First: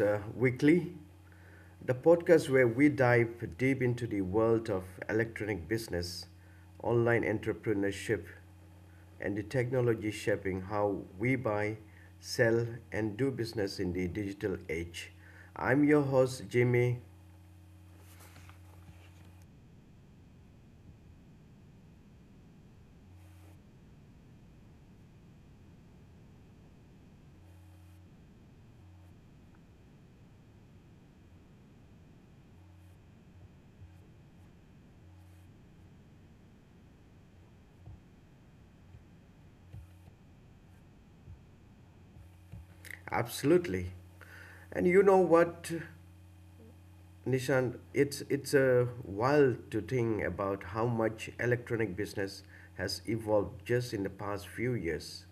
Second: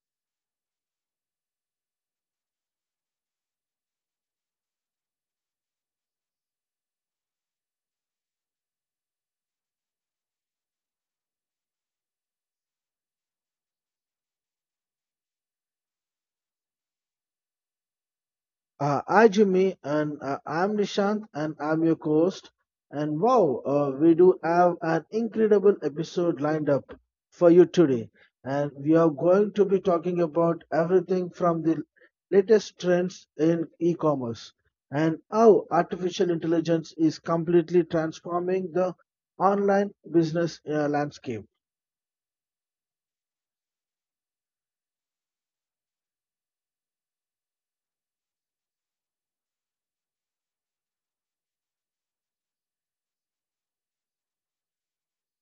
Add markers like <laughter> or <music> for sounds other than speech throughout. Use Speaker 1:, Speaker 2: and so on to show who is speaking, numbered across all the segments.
Speaker 1: Weekly, the podcast where we dive deep into the world of electronic business, online entrepreneurship, and the technology shaping how we buy, sell, and do business in the digital age. I'm your host, Jimmy.
Speaker 2: Hi Jimmy, and I'm Nishant, and I'm your host. And wow, we do have an incredible episode lined up for you today. And we are going to be talking about everything from the latest trends in e commerce and how artificial intelligence is completely transforming the online business landscape.
Speaker 1: Absolutely. And you know what? Nishant, it's a wild to think about how much electronic business has evolved just in the past few years.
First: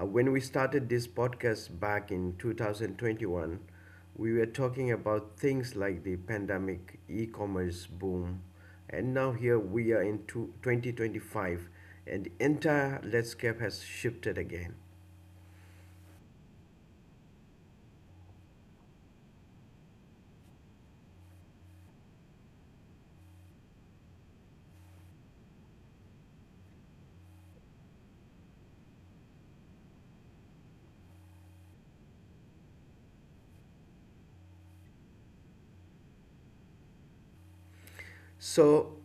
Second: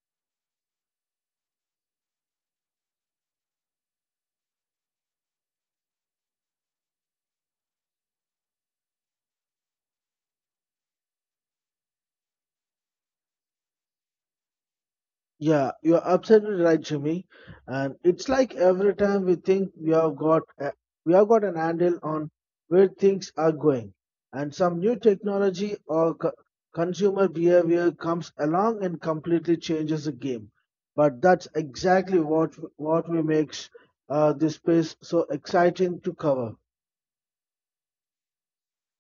Speaker 1: When we started this podcast back in 2021, we were talking about things like the pandemic, e-commerce boom, and now here we are in two 2025, and the entire landscape has shifted again.
Speaker 2: Yeah, you're absolutely right, Jimmy. And it's like every time we think we have got a, we have got an handle on where things are going, and some new technology or consumer behavior comes along and completely changes the game. But that's exactly what we makes this space so exciting to cover.
Speaker 1: So,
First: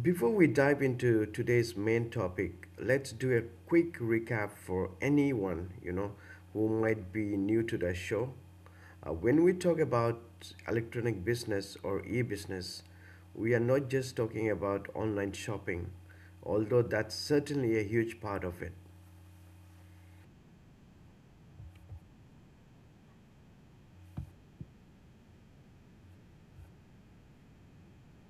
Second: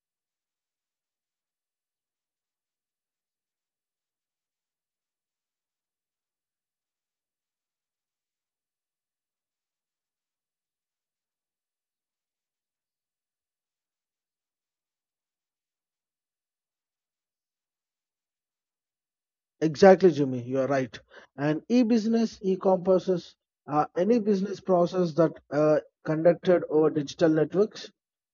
Speaker 1: before we dive into today's main topic, let's do a quick recap for anyone, who might be new to the show. When we talk about electronic business or e-business, we are not just talking about online shopping, although that's certainly a huge part of it.
Speaker 2: Exactly, Jimmy. You are right. And e-business encompasses any business process that conducted over digital networks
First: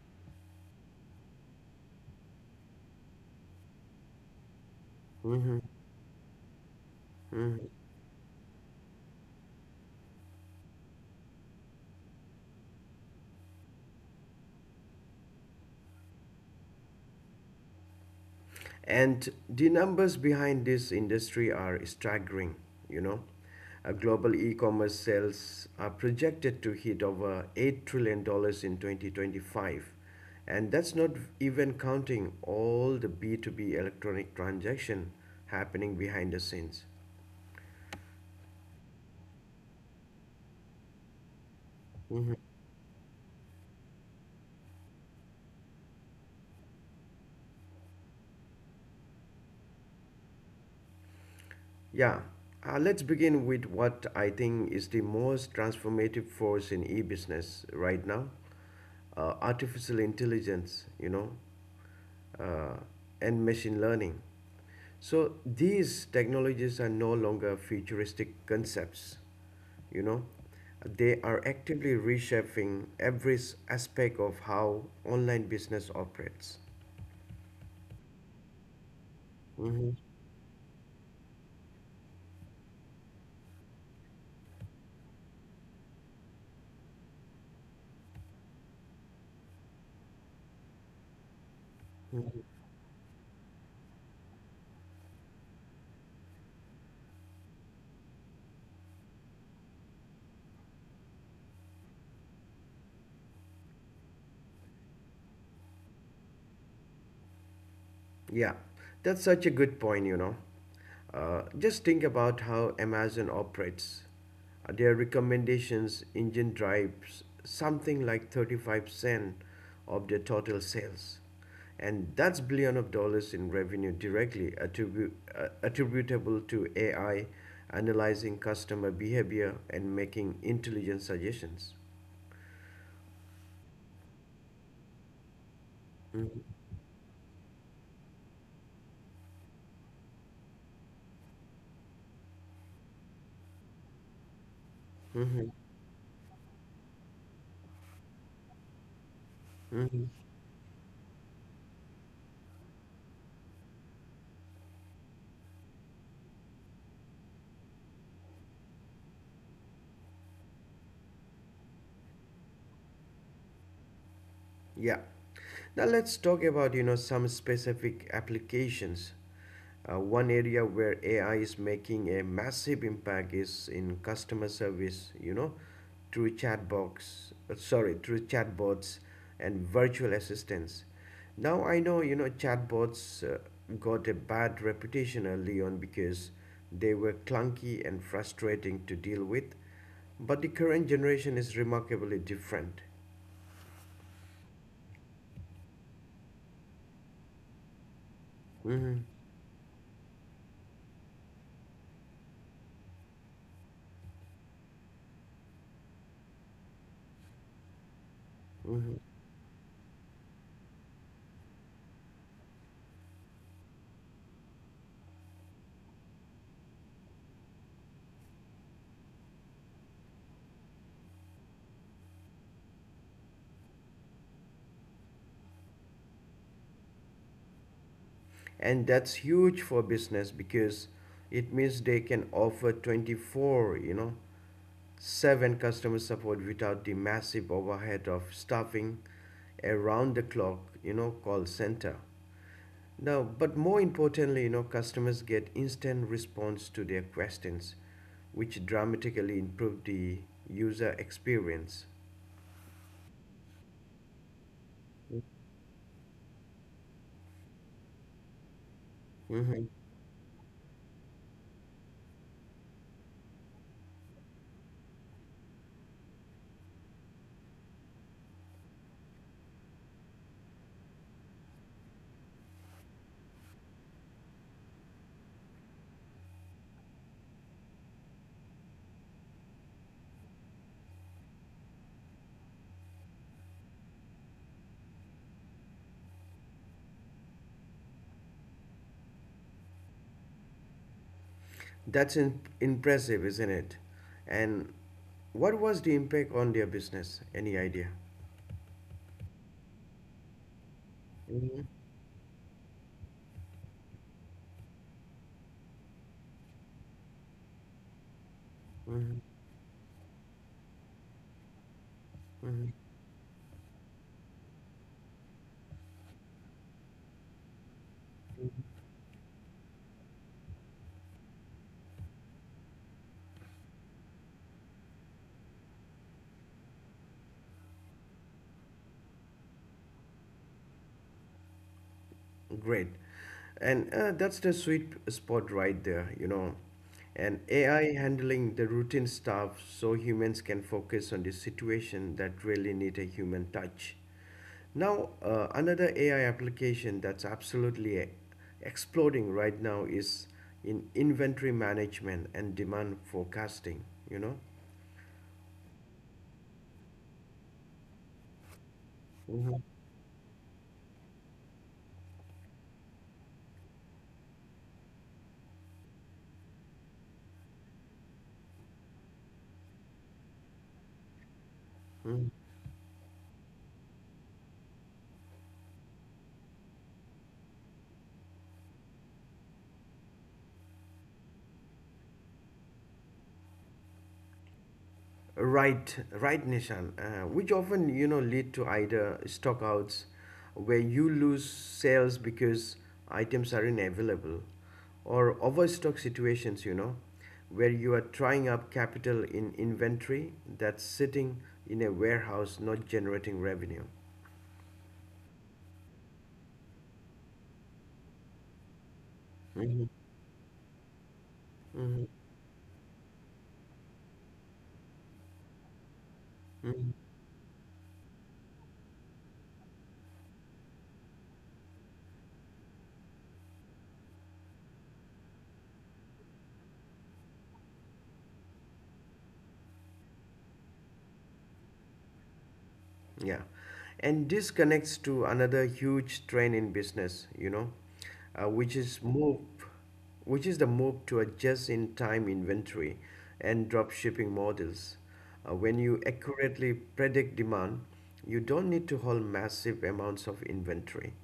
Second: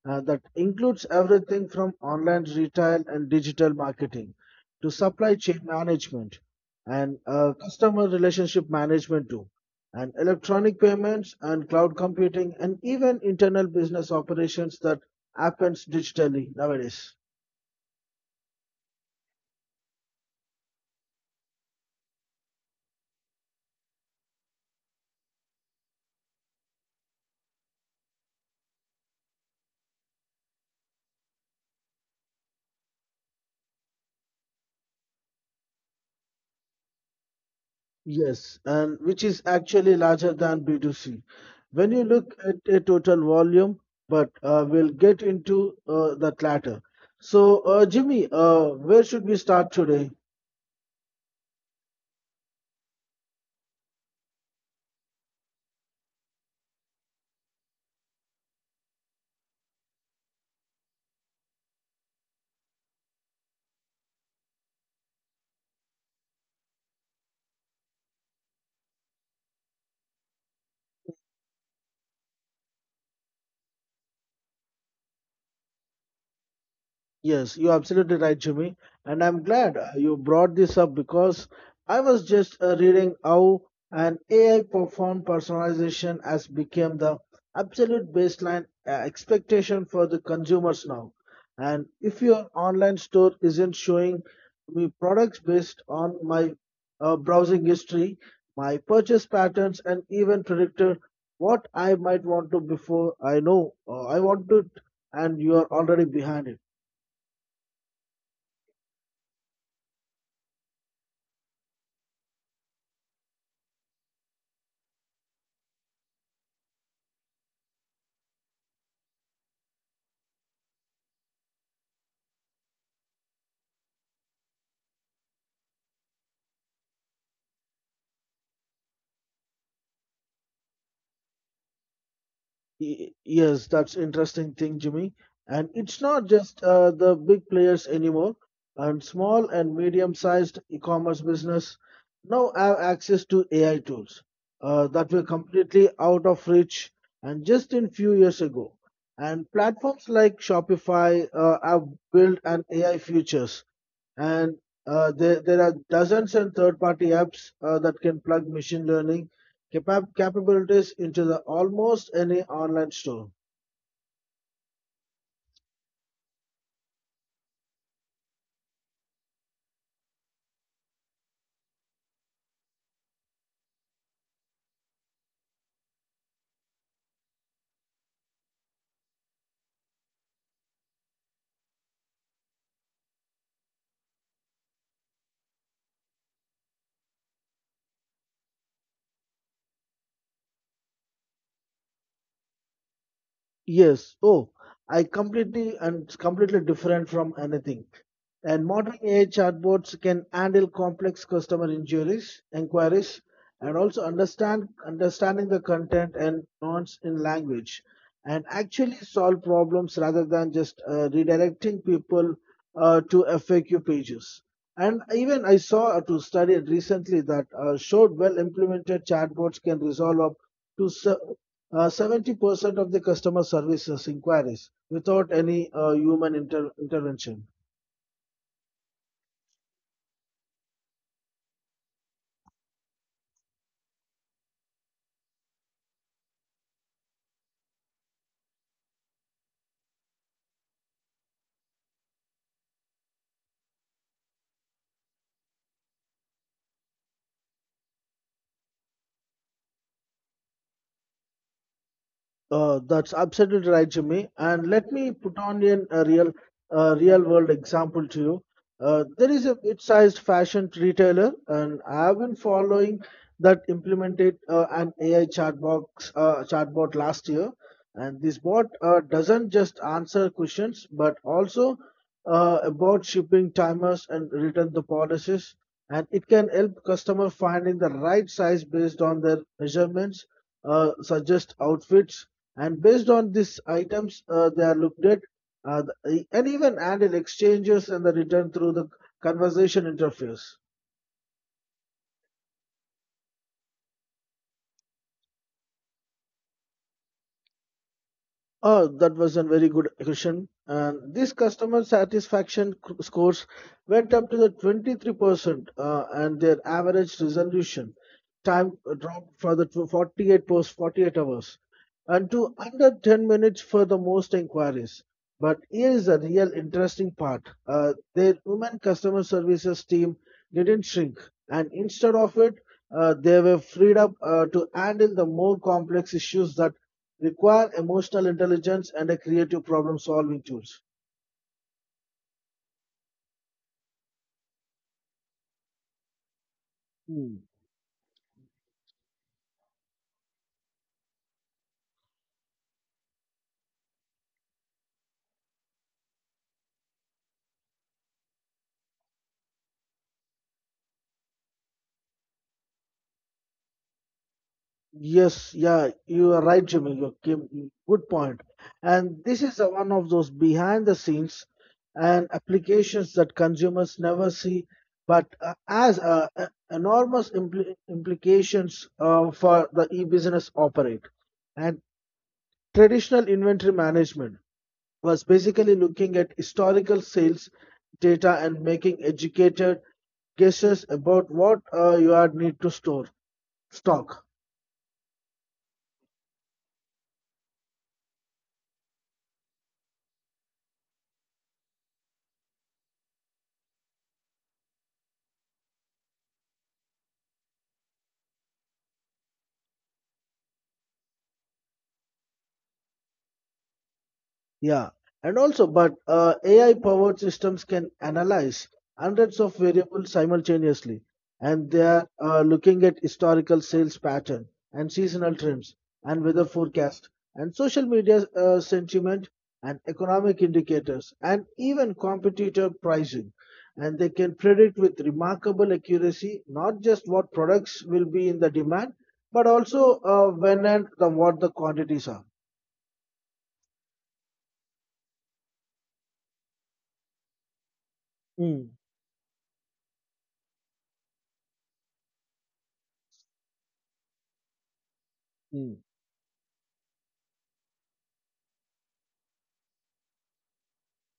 Speaker 2: that includes everything from online retail and digital marketing to supply chain
Speaker 1: Mhm.
Speaker 2: management and
Speaker 1: Mhm.
Speaker 2: customer relationship management too, and electronic payments and cloud computing and even internal business operations that happens digitally nowadays.
Speaker 1: And the numbers behind this industry are staggering, you know. Global e-commerce sales are projected to hit over 8 trillion dollars in 2025. And that's not even counting all the B2B electronic transaction happening behind the scenes.
Speaker 2: Yes, and which is actually larger than B2C. When you
Speaker 1: Mm-hmm.
Speaker 2: look at a total volume, but we'll get into that latter. So, Jimmy, where should we start today?
Speaker 1: Yeah, let's begin with what I think is the most transformative force in e business right now, artificial intelligence, uh, and machine learning. So these technologies are no longer futuristic concepts, you know, they are actively reshaping every aspect of how online business operates.
Speaker 2: Yes, you're absolutely right, Jimmy. And I'm glad you brought this up because I was just reading how an AI performed personalization has become the absolute baseline expectation for the consumers now. And if your online store isn't showing me products based on my browsing history, my purchase patterns, and even predicted what I might want to before I know I want it, and you are already behind it.
Speaker 1: Yeah, that's such a good point, Just think about how Amazon operates. Their recommendations engine drives something like 35% of their total sales. And that's billion of dollars in revenue directly attributable to AI analyzing customer behavior and making intelligent suggestions.
Speaker 2: Yes, that's interesting thing, Jimmy. And it's not
Speaker 1: Mhm.
Speaker 2: just the big players anymore. And small and medium-sized e-commerce business now have access to AI tools that were
Speaker 1: Mhm.
Speaker 2: completely out of reach and just in few years ago. And platforms
Speaker 1: Mhm.
Speaker 2: like Shopify have built an AI features and there are dozens and third-party apps that can plug machine learning capabilities into the almost any online store.
Speaker 1: Yeah. Now let's talk about some specific applications. One area where AI is making a massive impact is in customer service. Through chatbots and virtual assistants. Now I know chatbots got a bad reputation early on because they were clunky and frustrating to deal with, but the current generation is remarkably different.
Speaker 2: Yes. Oh, I completely and it's completely different from anything. And modern
Speaker 1: Mm-hmm.
Speaker 2: AI chatbots can handle complex customer inquiries, and also understanding the content and nuance in language, and
Speaker 1: Mm-hmm.
Speaker 2: actually solve problems rather than just redirecting people to FAQ pages. And even I saw to study recently that showed well implemented chatbots can resolve up to 70% of the customer service inquiries without any human intervention.
Speaker 1: And that's huge for business because it means they can offer 24, 7 customer support without the massive overhead of staffing around the clock, call center. Now, but more importantly, customers get instant response to their questions, which dramatically improve the user experience.
Speaker 2: That's absolutely right, Jimmy. And let me put on in a real world example to you. There is a
Speaker 1: Hmm.
Speaker 2: mid-sized fashion retailer, and I have been following that implemented an AI chatbot last year. And this bot doesn't just answer questions, but also about shipping timers and return the policies. And it can help customer finding the right size based on their measurements, suggest outfits and based on these items they are looked at and even added exchanges and the return through the conversation interface.
Speaker 1: That's impressive, isn't it? And what was the impact on their business? Any idea?
Speaker 2: Oh, that was a very good question. And these
Speaker 1: Mhm.
Speaker 2: customer satisfaction scores went up to the 23%, and their average resolution time
Speaker 1: Mhm.
Speaker 2: dropped for the 48 post 48 hours and to
Speaker 1: Mhm.
Speaker 2: under 10 minutes for the most inquiries. But here is the real interesting part. Their women customer services team didn't shrink, and instead of it, they were freed up to handle the more complex issues that require emotional intelligence and a creative problem solving tools.
Speaker 1: Great. And that's the sweet spot right there,
Speaker 2: Hmm.
Speaker 1: And AI handling the routine stuff so humans can focus on the situation that really need a human touch. Now, another AI application that's absolutely exploding right now is in inventory management and demand forecasting, you know.
Speaker 2: Yes, yeah, you are right, Jimmy. You came, good point. And this is a, one of those behind the scenes and applications that consumers never see, but has enormous implications for the e-business operate and
Speaker 1: Mhm.
Speaker 2: traditional inventory management. Was basically looking at historical sales data and making educated guesses about what you are need to store stock.
Speaker 1: Right, right, Nishan. Which often lead to either stockouts, where you lose sales because items are unavailable, or overstock situations. You know, where you are trying up capital in inventory that's sitting in a warehouse not generating revenue.
Speaker 2: Yeah, and also, but AI powered systems can analyze hundreds of
Speaker 1: Hmm.
Speaker 2: variables simultaneously, and they are looking at historical sales pattern and seasonal trends and weather
Speaker 1: Hmm.
Speaker 2: forecast and social media sentiment and economic indicators and even competitor pricing. And they can predict with remarkable accuracy not just what products will be in the demand, but also when and the, what the quantities are.
Speaker 1: Yeah, and this connects to another huge trend in business, uh,
Speaker 2: Mm,
Speaker 1: which is move, which is the move to adjust in time inventory and drop shipping models.
Speaker 2: mm,
Speaker 1: When you accurately predict demand, you don't need to hold massive amounts of inventory.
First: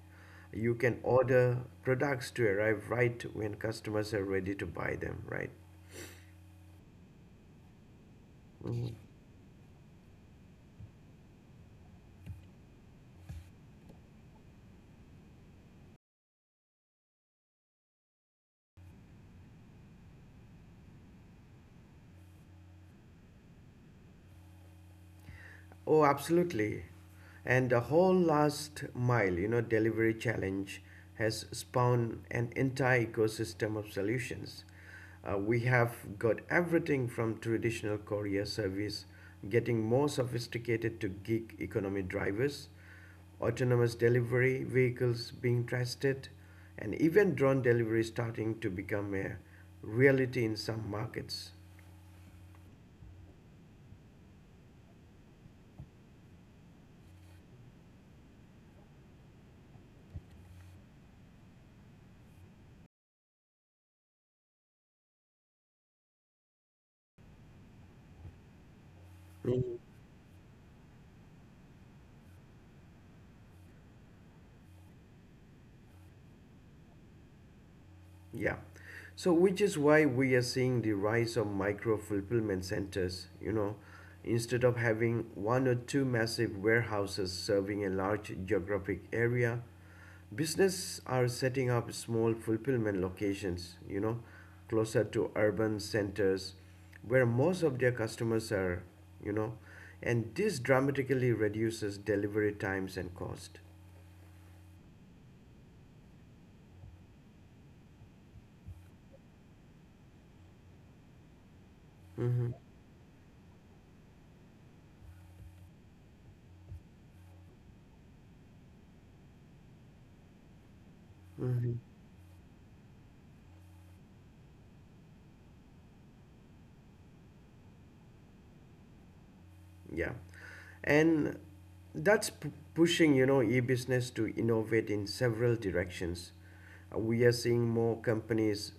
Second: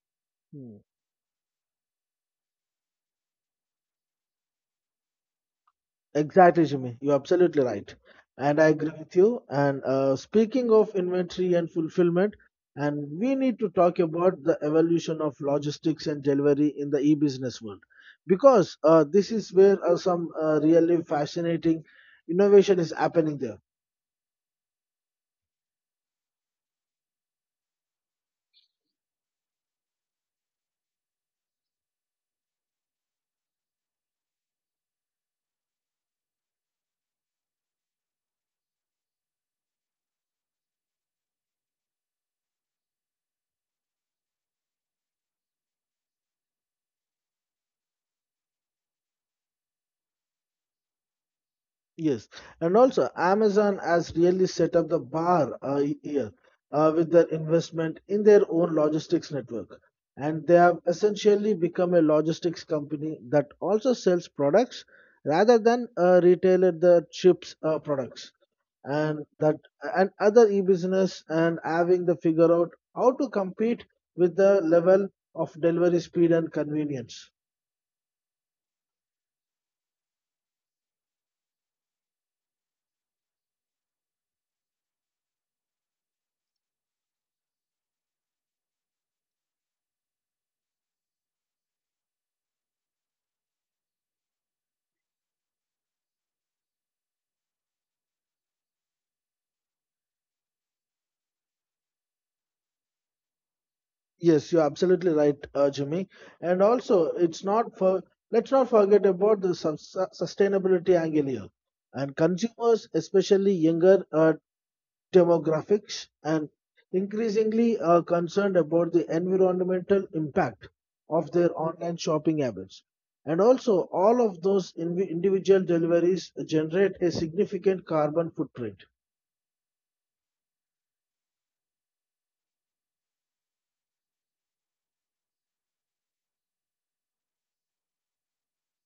Speaker 1: You
Speaker 2: mm.
Speaker 1: can order products to arrive right when customers are ready to buy them, right?
Speaker 2: Exactly, Jimmy. You're absolutely right. And I agree with you. And speaking of inventory and fulfillment, and we need to talk about the evolution of logistics and delivery in the e-business world, because this is where some really fascinating innovation is happening there.
Speaker 1: Oh, absolutely. And the whole last mile, delivery challenge has spawned an entire ecosystem of solutions. We have got everything from traditional courier service getting more sophisticated to gig economy drivers, autonomous delivery vehicles being tested, and even drone delivery starting to become a reality in some markets.
Speaker 2: Yes, and also Amazon has really set up the bar here with their investment in their own logistics network. And they have essentially become a logistics company that also sells products rather than retailer the chips products and that and other e-business and having to figure out how to compete with the level of delivery speed and convenience.
Speaker 1: Yeah. So, which is why we are seeing the rise of micro fulfillment centers, instead of having one or two massive warehouses serving a large geographic area, business are setting up small fulfillment locations, closer to urban centers where most of their customers are, you know, and this dramatically reduces delivery times and cost.
Speaker 2: Yes, you're absolutely right, Jimmy. And also, it's not for let's not forget about the sustainability angle here. And
Speaker 1: Mm-hmm.
Speaker 2: consumers, especially younger demographics, and increasingly are concerned about the environmental impact of their
Speaker 1: Mm-hmm.
Speaker 2: online shopping habits. And also, all of those invi individual deliveries generate a significant carbon footprint.
Speaker 1: Yeah. And that's pushing, e-business to innovate in several directions. We are seeing more companies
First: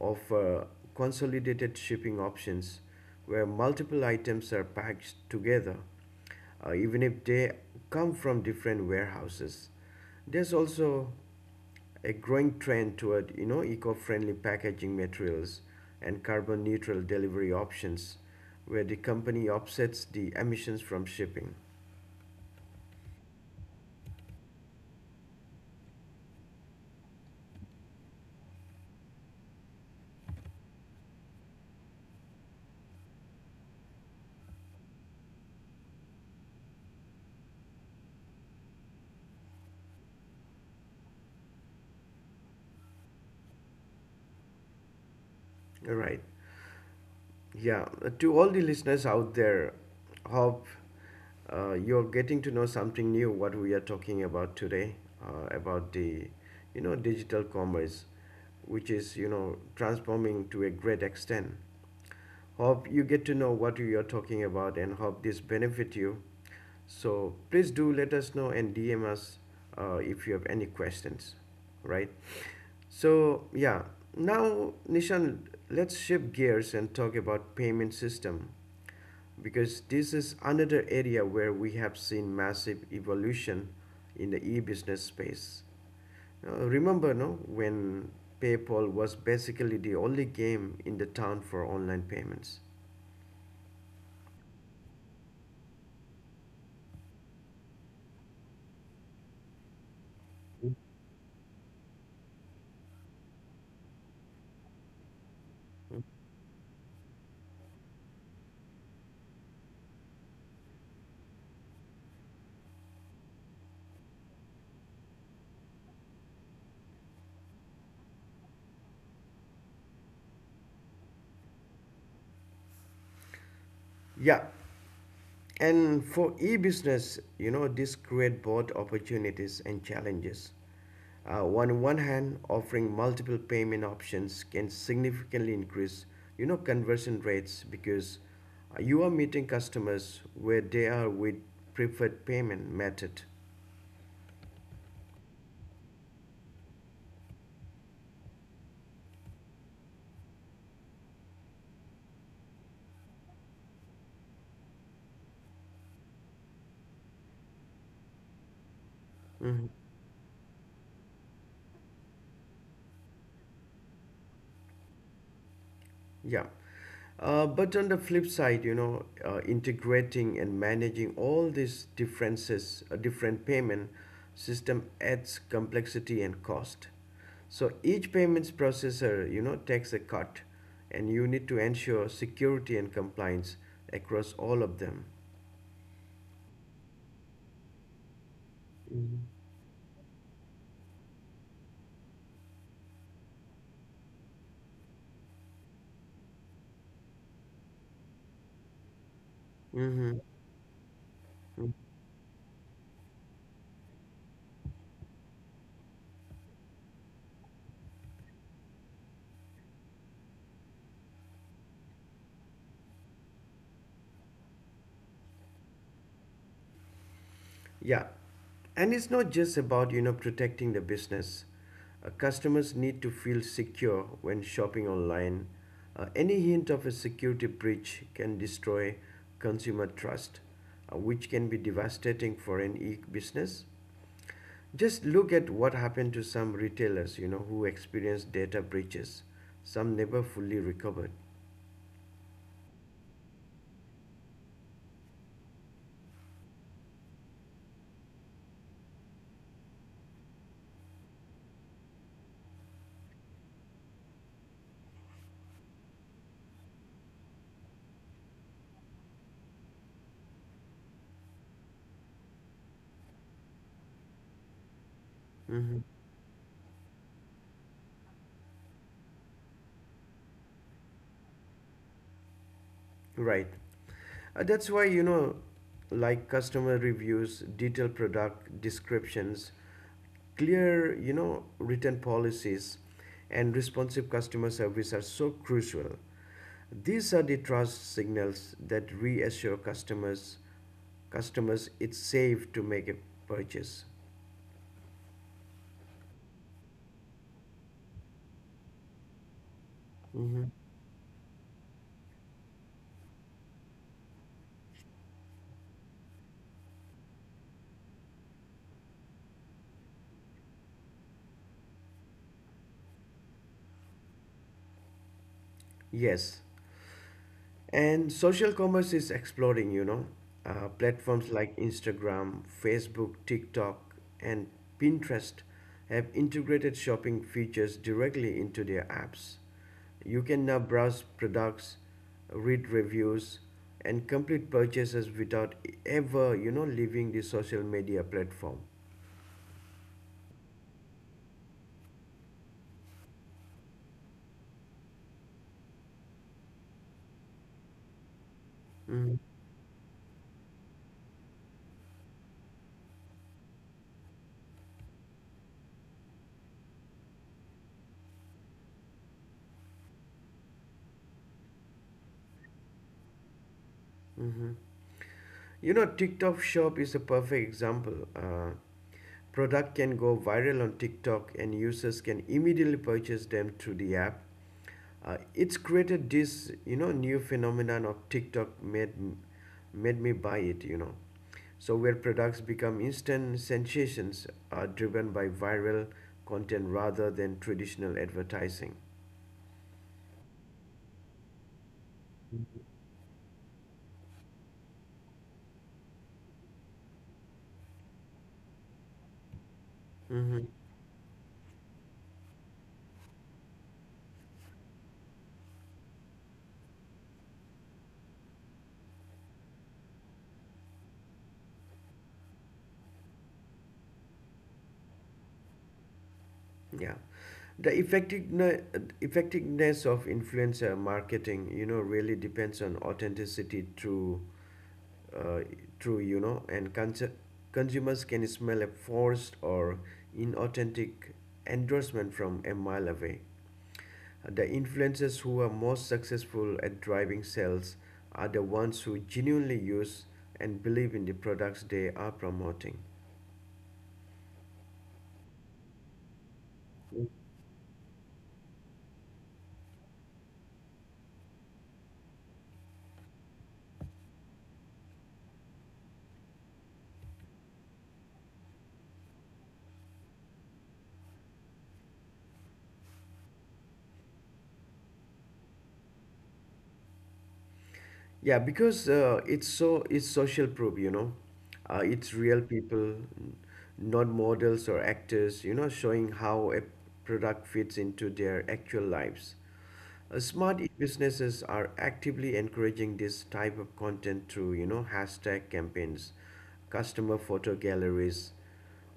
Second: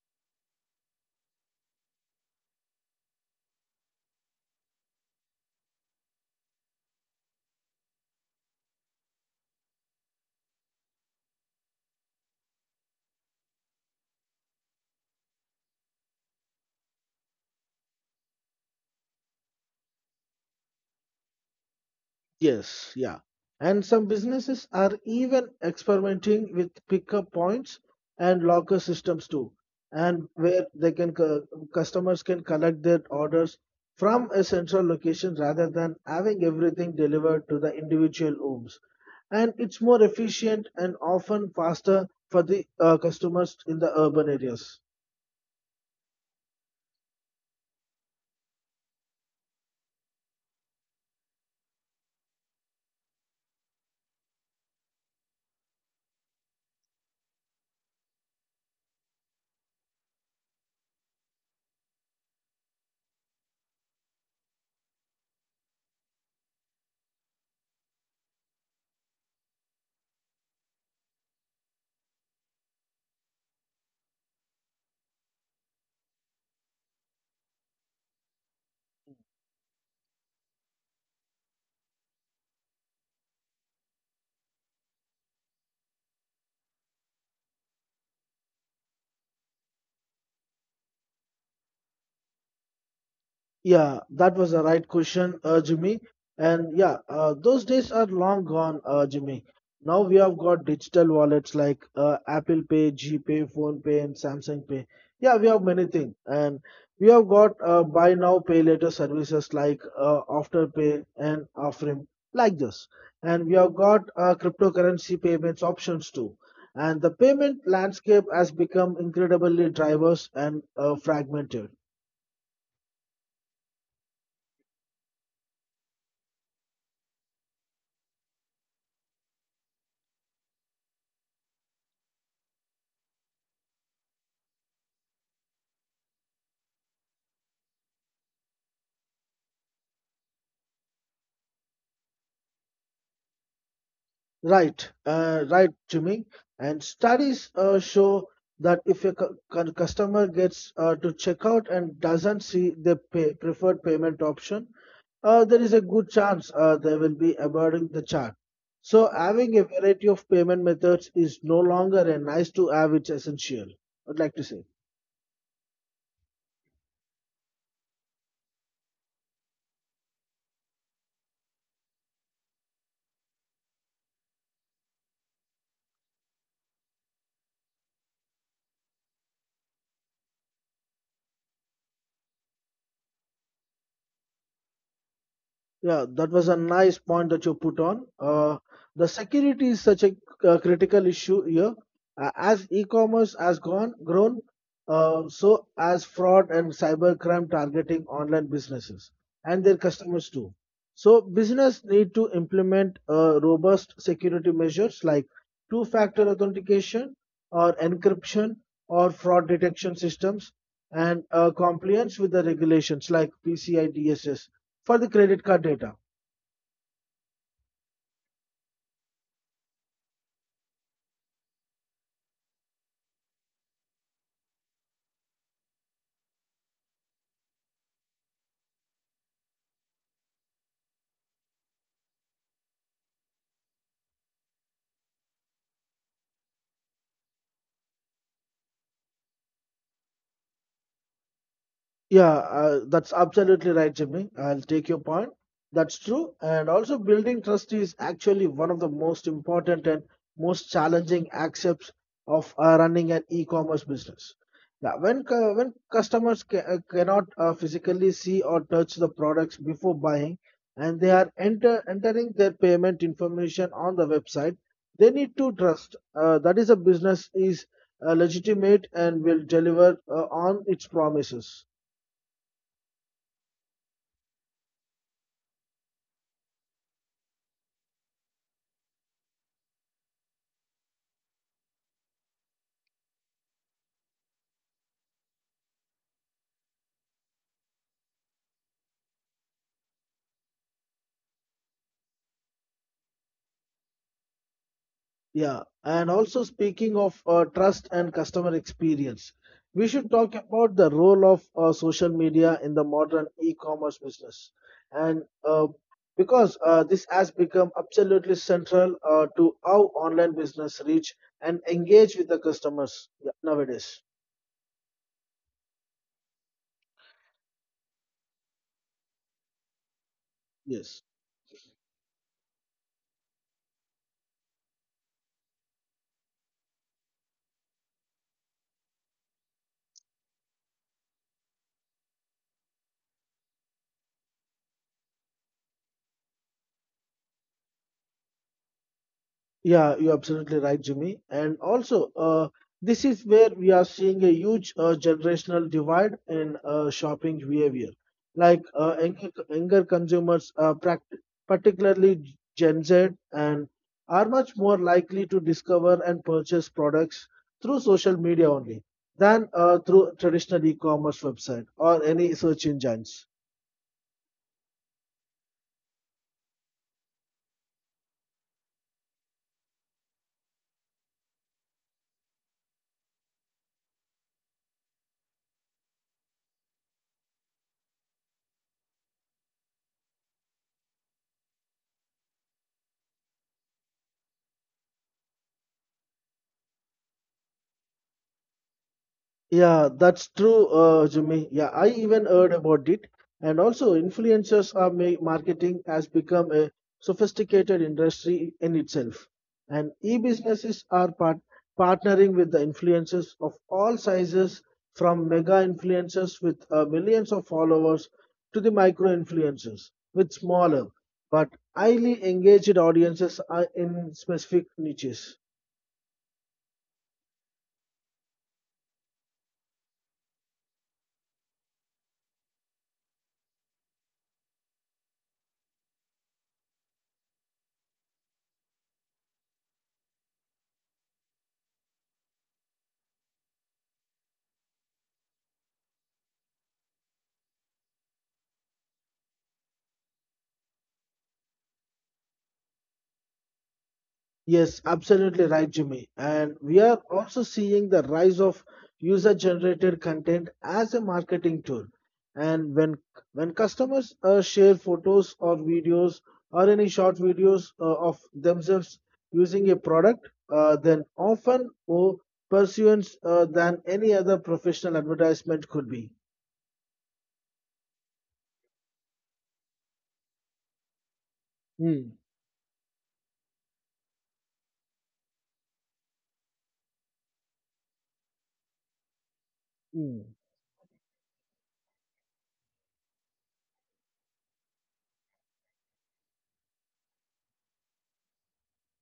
Speaker 1: offer consolidated shipping options where multiple items are packed together, even if they come from different warehouses. There's also a growing trend toward eco-friendly packaging materials and carbon neutral delivery options where the company offsets the emissions from shipping.
Speaker 2: Yes, yeah. And some businesses are even experimenting with pickup points and locker systems too, and where they can customers can collect their orders from a central location rather than having everything delivered to the individual homes. And it's more efficient and often faster for the customers in the urban areas.
Speaker 1: All right. Yeah, to all the listeners out there, hope you're getting to know something new what we are talking about today, about the, digital commerce, which is transforming to a great extent. Hope you get to know what we are talking about and hope this benefit you. So please do let us know and DM us if you have any questions, right? So yeah, now Nishan, let's shift gears and talk about payment system because this is another area where we have seen massive evolution in the e-business space. Remember, no, when PayPal was basically the only game in the town for online payments.
Speaker 2: Yeah, that was the right question, Jimmy. And yeah, those days are long gone, Jimmy. Now we have got
Speaker 1: Mm-hmm.
Speaker 2: digital wallets like Apple Pay, GPay, Phone Pay, and Samsung Pay. Yeah, we have many things, and we have got buy now, pay later services like Afterpay and Afrim, like this. And we have got cryptocurrency payments options too. And the payment landscape has become incredibly diverse and fragmented.
Speaker 1: Yeah, and for e-business, this create both opportunities and challenges. On one hand, offering multiple payment options can significantly increase, conversion rates because you are meeting customers where they are with preferred payment method.
Speaker 2: Right, Jimmy. And studies show that if a customer gets to checkout and doesn't see the preferred payment option, there is a good chance they will be avoiding the charge. So, having a
Speaker 1: Mhm.
Speaker 2: variety of payment methods is no longer a nice to have, it's essential. I'd like to say.
Speaker 1: Yeah. But on the flip side, integrating and managing all these differences, a different payment system adds complexity and cost. So each payments processor, takes a cut, and you need to ensure security and compliance across all of them.
Speaker 2: Yeah, that was a nice point that you put on. The
Speaker 1: Mm-hmm.
Speaker 2: security is such a critical issue here. As e-commerce has gone grown, so as fraud and cybercrime targeting online businesses and their
Speaker 1: Mm-hmm.
Speaker 2: customers too. So business need to implement robust security measures like two-factor authentication or encryption or fraud detection systems and compliance with the regulations like PCI DSS for the credit card data.
Speaker 1: Yeah, and it's not just about protecting the business. Customers need to feel secure when shopping online. Any hint of a security breach can destroy consumer trust, which can be devastating for an e-business. Just look at what happened to some retailers, who experienced data breaches. Some never fully recovered.
Speaker 2: Yeah, that's absolutely right, Jimmy. I'll take your point. That's true. And also, building trust is actually one of the most important and most challenging aspects of running an e-commerce business. Yeah, when when customers cannot physically see or touch the products before buying, and they are entering their payment information on the website, they need to
Speaker 1: Hmm.
Speaker 2: trust that is a business is legitimate and will deliver on its promises.
Speaker 1: Right. That's why, like customer reviews, detailed product descriptions, clear written policies and responsive customer service are so crucial. These are the trust signals that reassure customers it's safe to make a purchase.
Speaker 2: Yeah, and also speaking of trust and customer experience, we should talk
Speaker 1: Hmm.
Speaker 2: about the role of social media in the modern e-commerce business, and uh, because this has become absolutely central to how online business reach and engage with the customers yeah, nowadays.
Speaker 1: Yes, and social commerce is exploding,
Speaker 2: Yes.
Speaker 1: platforms like Instagram, Facebook, TikTok and Pinterest have integrated shopping features directly into their apps. You can now browse products, read reviews, and complete purchases without ever, leaving the social media platform.
Speaker 2: Yeah, you're absolutely right, Jimmy. And also, this is where we are seeing a huge generational divide in shopping behavior. Like younger consumers, particularly Gen Z, and are much more likely to discover and purchase products through social media only than through traditional e-commerce website or any search engines.
Speaker 1: Mm-hmm. You know, TikTok Shop is a perfect example. Product can go viral on TikTok, and users can immediately purchase them through the app. It's created this, new phenomenon of TikTok made me buy it, So where products become instant sensations are driven by viral content rather than traditional advertising.
Speaker 2: Yeah, that's true, Jimmy. Yeah, I even heard about it. And also, influencers are marketing has become a sophisticated industry in itself. And
Speaker 1: Hmm.
Speaker 2: e-businesses are partnering with the influencers of all sizes, from mega influencers with millions of followers to the micro influencers with smaller but highly engaged audiences are in specific niches.
Speaker 1: Yeah, the effectiveness of influencer marketing, really depends on authenticity through uh, true, consumers can smell a forced or inauthentic endorsement from a mile away. The influencers who are most successful at driving sales are the ones who genuinely use and believe in the products they are promoting.
Speaker 2: Yes, absolutely right, Jimmy. And we are also seeing the rise of user-generated content as a marketing tool. And when customers share photos or videos or any short videos of themselves using a product, then often more pursuance than any other professional advertisement could be.
Speaker 1: Yeah, because it's social proof, it's
Speaker 2: Hmm.
Speaker 1: real people, not models or actors, showing how a product fits into their actual lives. Smart businesses are actively encouraging this type of content through, hashtag campaigns, customer photo galleries,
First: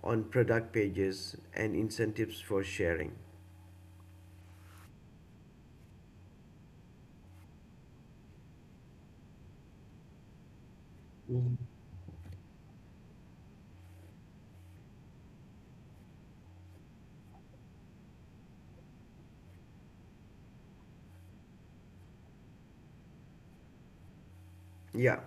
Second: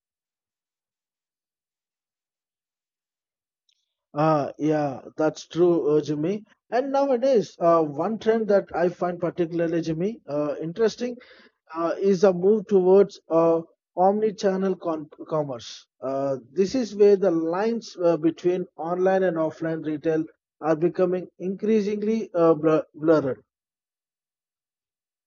Speaker 1: on product pages, and incentives for sharing.
Speaker 2: Ah, yeah, that's true, Jimmy. And nowadays, one trend that I find particularly, Jimmy, interesting is a move towards omni-channel con commerce. This is where the lines between online and offline retail are becoming increasingly blurred.
Speaker 1: Yeah.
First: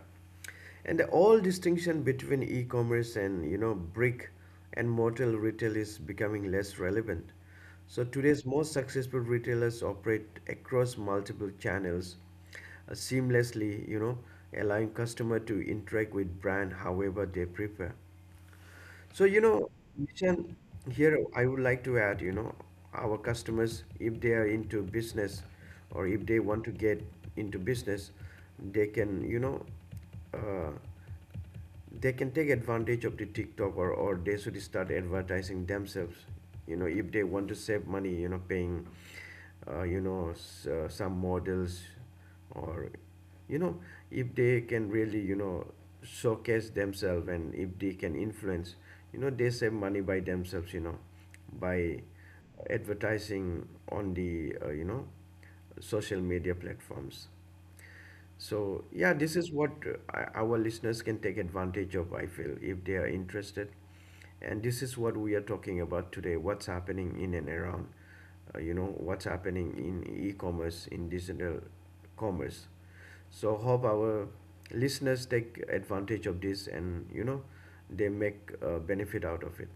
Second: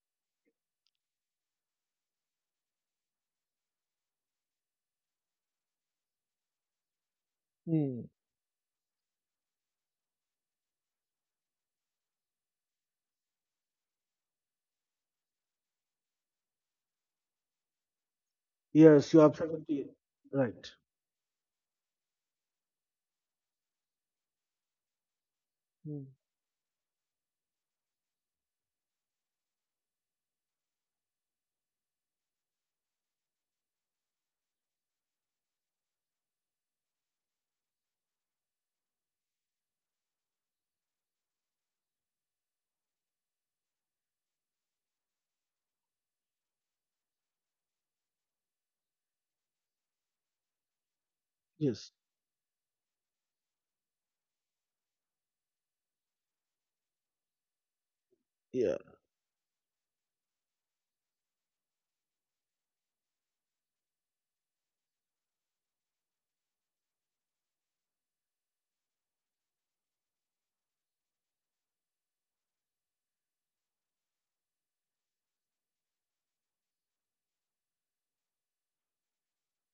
Speaker 1: And the all distinction between e-commerce and brick and mortar retail is becoming less relevant. So
Speaker 2: Hmm.
Speaker 1: today's most successful retailers operate across multiple channels seamlessly, allowing customer to interact with brand however they prefer.
Speaker 2: Yes,
Speaker 1: So,
Speaker 2: you're absolutely
Speaker 1: Michelle,
Speaker 2: right.
Speaker 1: here I would like to add, our customers, if they are into business
Speaker 2: Hmm.
Speaker 1: or if they want to get into business, they can, uh, they can take advantage of the TikTok, or they should start advertising themselves. You know, if they want to save money, you know, paying, you know, s- some models or, you know if they can really showcase themselves and if they can influence, they save money by themselves,
Speaker 2: Yes,
Speaker 1: by advertising on the, social media platforms.
Speaker 2: yeah.
Speaker 1: So yeah, this is what our listeners can take advantage of, I feel, if they are interested. And this is what we are talking about today, what's happening in and around, what's happening in e-commerce, in digital commerce. So hope our listeners take advantage of this and, they make benefit out of it.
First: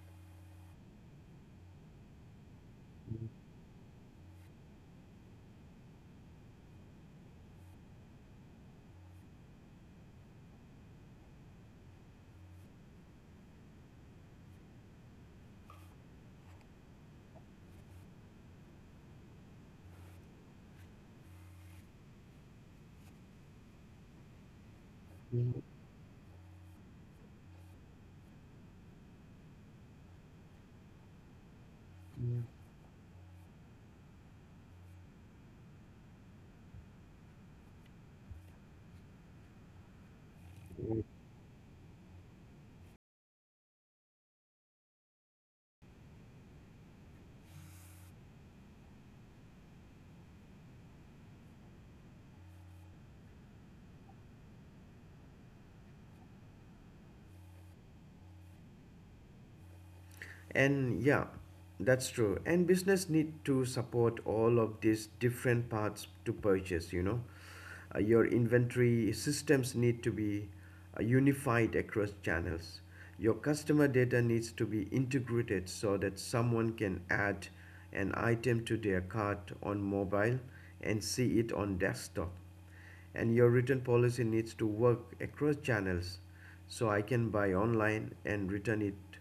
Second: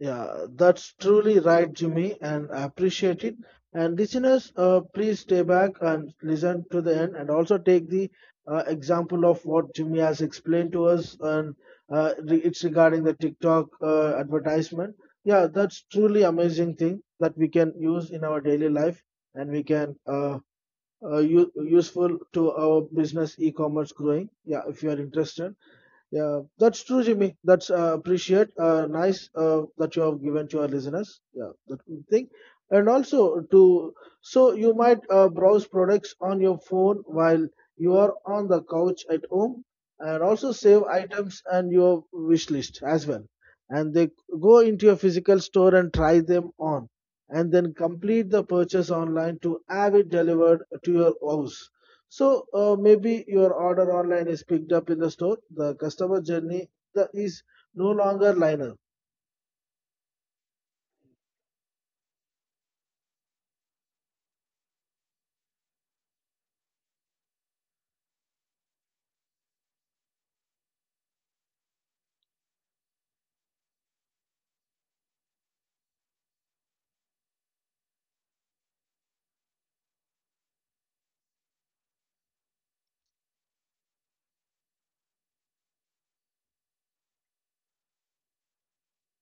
Speaker 2: Yeah, that's truly right, Jimmy, and I appreciate it. And listeners, please stay back and listen to the end, and also take the example of what Jimmy has explained to us, and it's regarding the TikTok advertisement. Yeah, that's truly amazing thing that we can use in our daily life, and we can useful to our business e-commerce growing. Yeah, if you are interested. Yeah, that's true, Jimmy. That's appreciate. Nice that you have given to our listeners. Yeah, that good thing. And also to so you might browse products on your phone while you are on the couch at home, and also save items and your wish list as well. And they go into your physical store and try them on, and then complete the purchase online to have it delivered to your house. So maybe your order online is picked up in the store. The customer journey is no longer linear.
Speaker 1: And Yeah, that's true, and business need to support all of these different parts to purchase. Your inventory systems need to be unified across channels. Your customer data needs to be integrated so that someone can add an item to their cart on mobile and see it on desktop, and your return policy needs to work across channels, so I can buy online and return it,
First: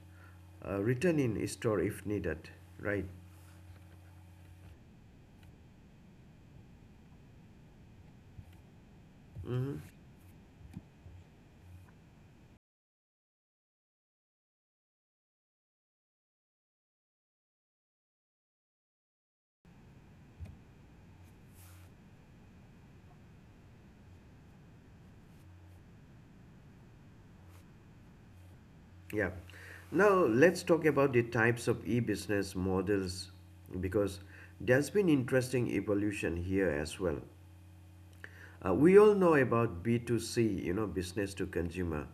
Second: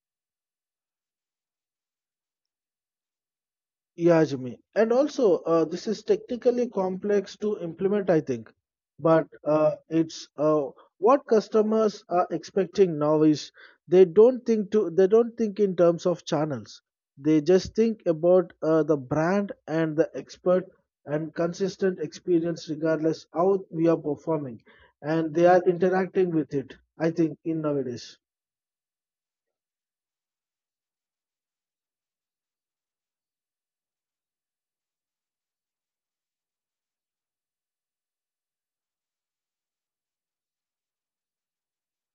Speaker 1: return in store if needed, right.
Speaker 2: Yeah, Jimmy. And also, this is technically complex to implement, I think. But
Speaker 1: Hmm.
Speaker 2: it's what customers are expecting now is they don't think in terms of channels. They just think about the brand and the expert and consistent experience regardless how we are performing, and they are interacting with it. I think in nowadays.
Speaker 1: Yeah. Now let's talk about the types of e-business models, because there's been interesting evolution here as well. We all know about b2c, business to consumer,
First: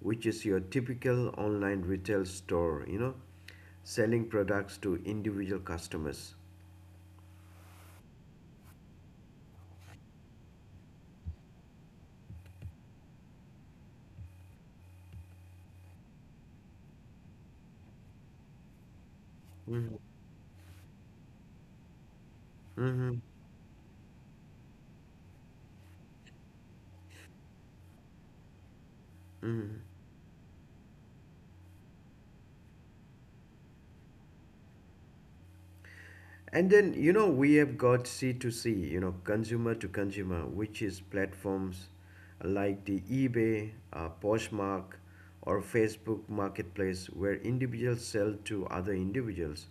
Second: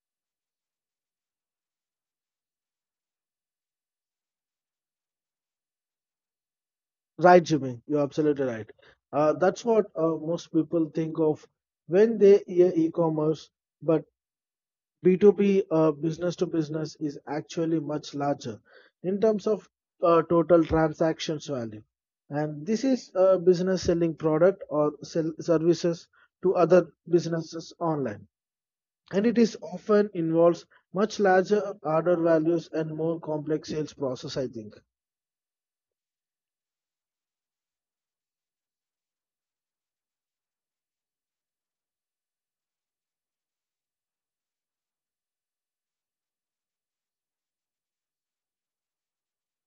Speaker 1: which is your typical online retail store, selling products to individual customers.
Speaker 2: Right, Jimmy, you're absolutely right. That's what most people think of when they hear e-commerce, but B2B, business to business, is actually much larger in terms of
Speaker 1: Hmm.
Speaker 2: total transactions value. And this is
Speaker 1: Hmm.
Speaker 2: a business selling product or sell services to other businesses online. And it is often involves much larger order values and more complex sales process, I think.
Speaker 1: And then, we have got c to c, you know, consumer to consumer, which is platforms like the eBay, Poshmark, or Facebook Marketplace, where individuals sell to other individuals.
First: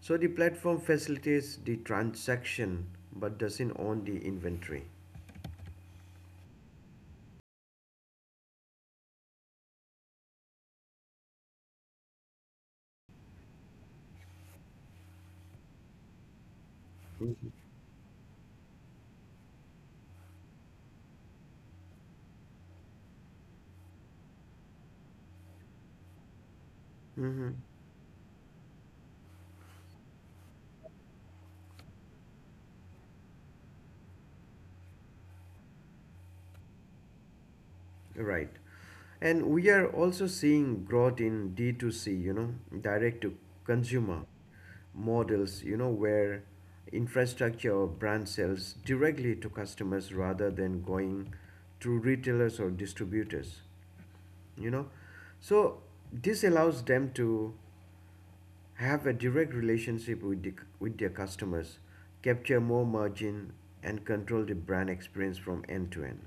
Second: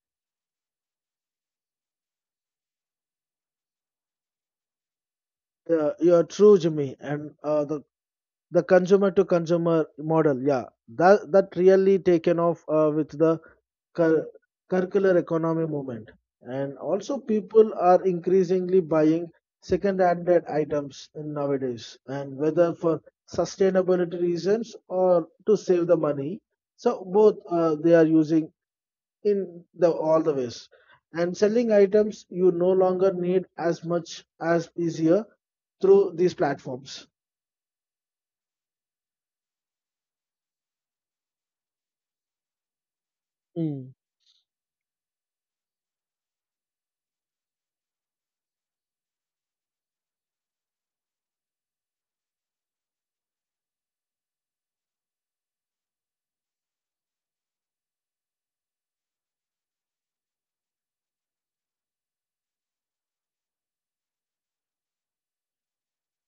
Speaker 1: So the platform facilitates the transaction but doesn't own the inventory.
Speaker 2: Yeah, you're true, Jimmy. And the consumer to consumer model, yeah, that really taken off with the cir- circular economy movement, and also people are increasingly buying second handed items in nowadays, and whether for sustainability reasons or to save the money, so both
Speaker 1: Mhm.
Speaker 2: they are using in the all the ways and selling items you no longer need as much as easier through these platforms.
Speaker 1: Right. And we are also seeing growth in D2C, you know, direct to consumer models, you know, where infrastructure or brand sells directly to customers rather than going through retailers or distributors, you know. So this allows them to have a direct relationship with, the, with their customers, capture more margin, and control the brand experience from end to end.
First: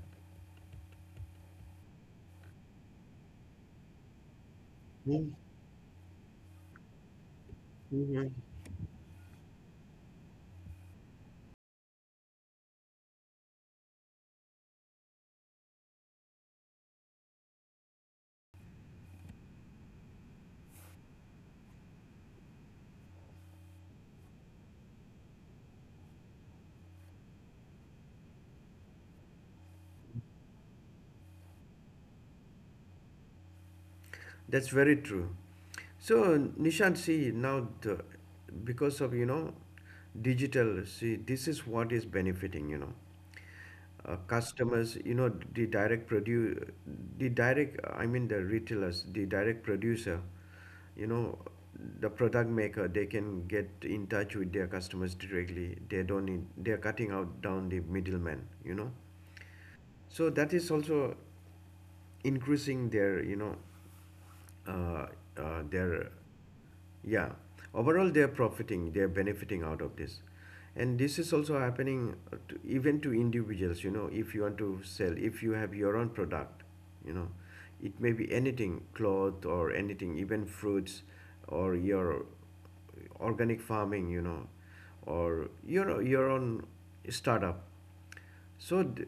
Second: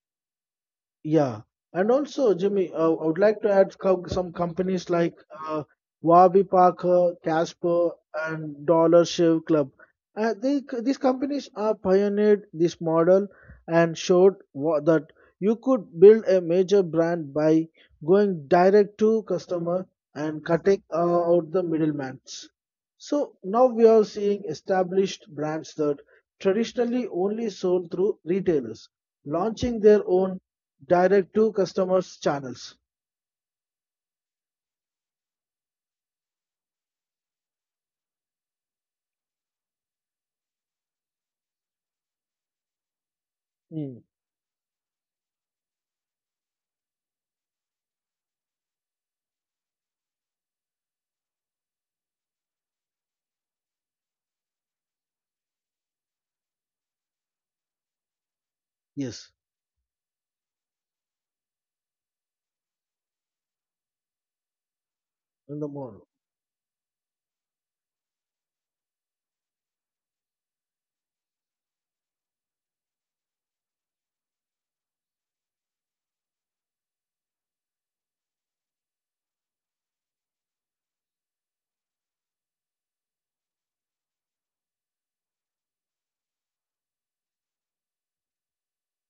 Speaker 2: Yeah, and also Jimmy, I would like to add some companies like
Speaker 1: Mhm,
Speaker 2: uh, Warby Parker, Casper,
Speaker 1: mhm.
Speaker 2: and Dollar Shave Club. These companies are pioneered this model and showed that you could build a major brand by going direct to customer and cutting out the middlemen. So now we are seeing established brands that traditionally only sold through retailers launching their own direct to customers channels.
Speaker 1: That's very true. So Nishant, see now the, because of you know digital, see this is what is benefiting,
Speaker 2: Mm.
Speaker 1: customers. You know the direct produce, the direct I mean the retailers, the direct producer. You know, the product maker, they can get in touch with their customers directly. They don't need they're cutting out down the middleman. You know,
Speaker 2: Yes,
Speaker 1: so that is also increasing their, uh,
Speaker 2: in the model.
Speaker 1: their Yeah, overall they are profiting, they are benefiting out of this. And this is also happening to, even to individuals, you know, if you want to sell, if you have your own product, you know, it may be anything, cloth or anything, even fruits or your organic farming, you know, or your own startup. So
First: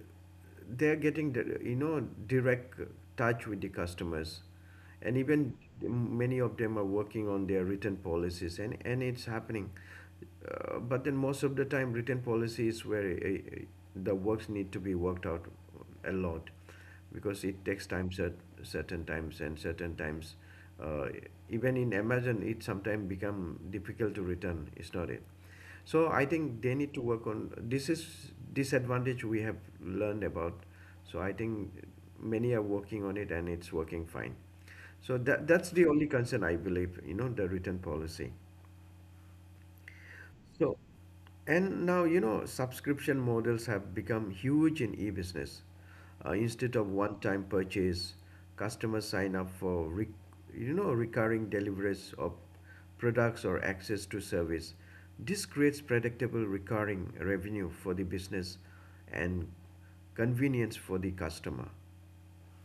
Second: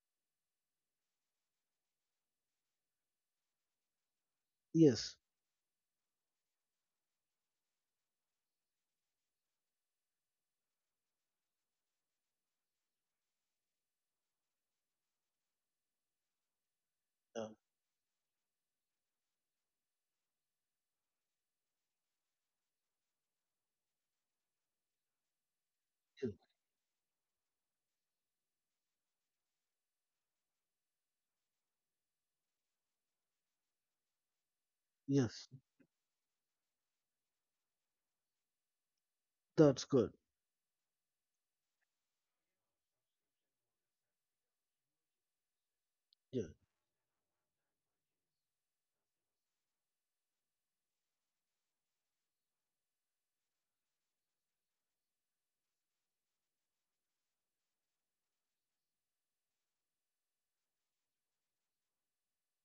Speaker 1: they're getting the- you know direct touch with the customers,
Speaker 2: Yes,
Speaker 1: and even many of them are working on their written policies, and it's happening. But then most of the time, written policy is where uh, uh, the works need to be worked out a lot, because
Speaker 2: um,
Speaker 1: it takes time certain times and certain times. Uh, Even in Amazon, it sometimes become difficult to return. It's not it. So I
Speaker 2: yes,
Speaker 1: think they need to work on this is disadvantage we have learned about. So I think many are working on it and it's working fine. So that
Speaker 2: yes,
Speaker 1: that's the only concern I believe, you know, the written policy.
Speaker 2: that's good.
Speaker 1: And now, you know, subscription models have become huge in e-business.
Speaker 2: Yeah.
Speaker 1: Instead of one-time purchase, customers sign up for, you know, recurring deliveries of products or access to service. This creates predictable recurring revenue for the business and convenience for the customer.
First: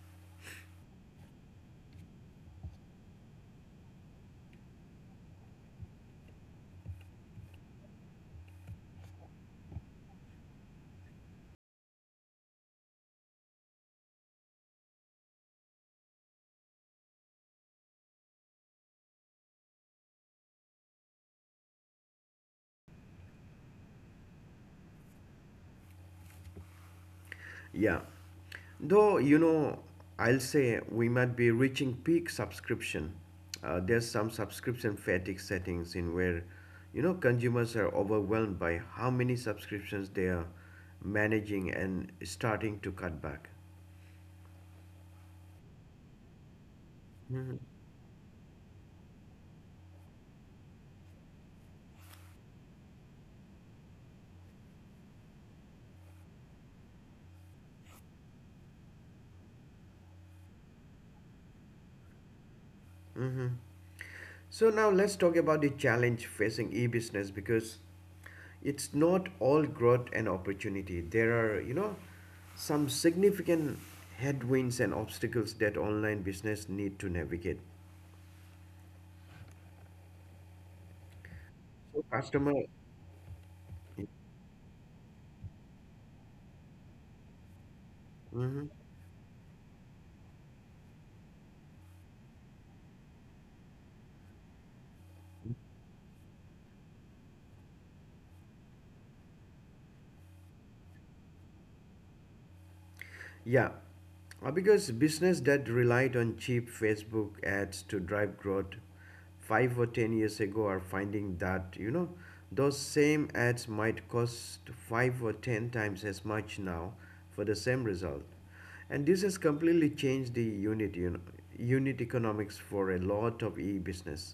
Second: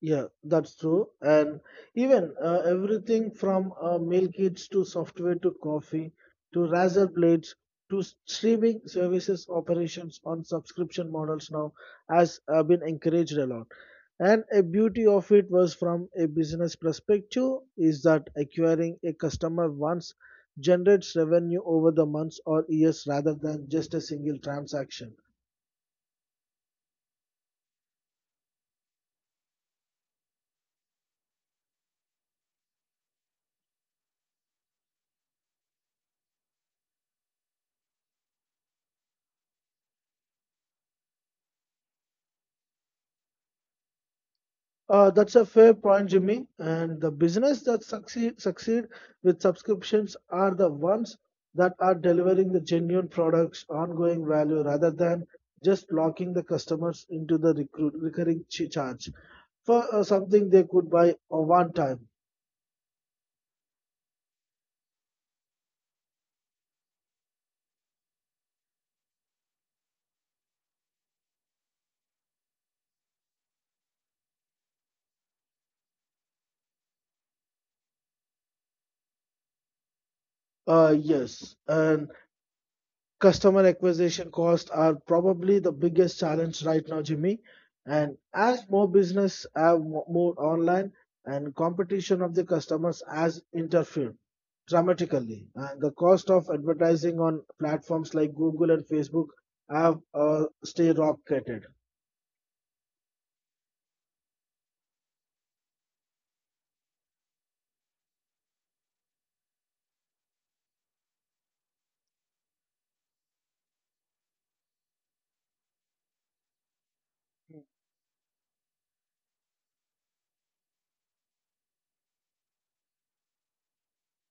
Speaker 2: Yeah, that's true. And even everything from meal kits to software to coffee to razor blades to streaming services operations on subscription models now has been encouraged a lot. And a beauty of it was from a business perspective is that acquiring a customer once generates revenue over the months or years rather than just a single transaction.
Speaker 1: Yeah. Though, you know, I'll say we might be reaching peak subscription. There's some subscription fatigue settings in where, you know, consumers are overwhelmed by how many subscriptions they are managing and starting to cut back.
Speaker 2: That's a fair point, Jimmy. And the
Speaker 1: Mhm,
Speaker 2: business that succeed with subscriptions are the ones that are delivering the genuine products, ongoing value, rather than just locking the customers into the recurring charge for something they could buy one time.
Speaker 1: mhm. So now let's talk about the challenge facing e-business, because it's not all growth and opportunity. There are, you know, some significant headwinds and obstacles that online business need to navigate.
Speaker 2: Yes,
Speaker 1: So
Speaker 2: and
Speaker 1: customer
Speaker 2: Customer acquisition costs are probably the biggest challenge right now, Jimmy. And
Speaker 1: Mhm.
Speaker 2: as more business have moved online and competition of the customers has interfered dramatically, and the cost of advertising on platforms like Google and Facebook have stay rocketed.
Speaker 1: Yeah. Because business that relied on cheap facebook ads to drive growth 5 or 10 years ago are finding that you know those same ads might cost five or ten times as much now for the same result, and this has completely changed the unit economics for a lot of e-business.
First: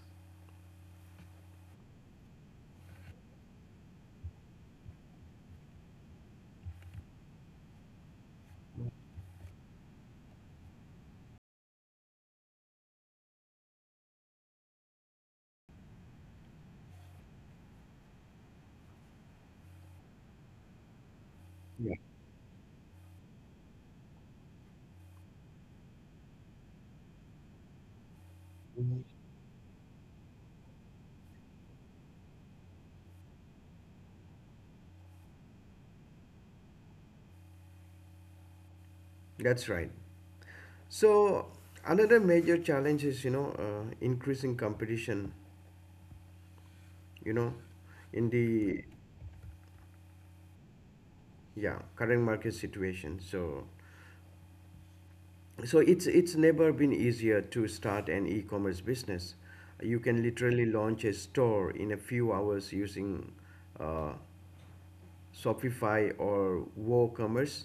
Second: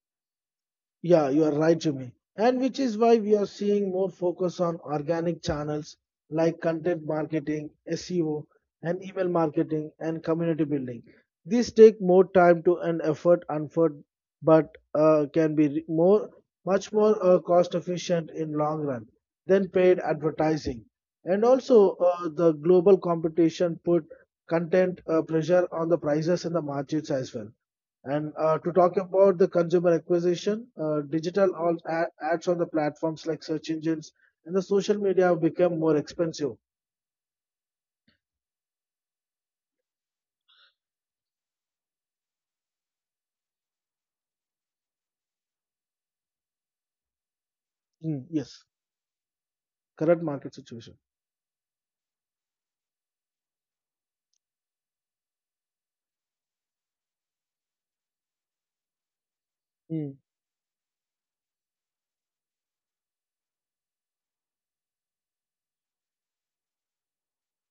Speaker 2: Yeah, you are right, Jimmy. And which is why we are seeing more focus on organic channels like content marketing, SEO, and email marketing and community building. These take more time to and effort, unford, but more, much more cost efficient in long run than paid advertising. And also,
Speaker 1: Yeah.
Speaker 2: the global competition put content pressure on the prices and the margins as well. And to talk
Speaker 1: Mhm.
Speaker 2: about the consumer acquisition, uh, digital ads on the platforms like search engines and the social media have become more expensive.
Speaker 1: That's right. So another major challenge is you know increasing competition. You know,
Speaker 2: Mm,
Speaker 1: in
Speaker 2: yes,
Speaker 1: the
Speaker 2: current market situation.
Speaker 1: yeah current market situation. So it's never been easier to start an e-commerce business. You can literally launch a store in a few hours using uh, Shopify or WooCommerce.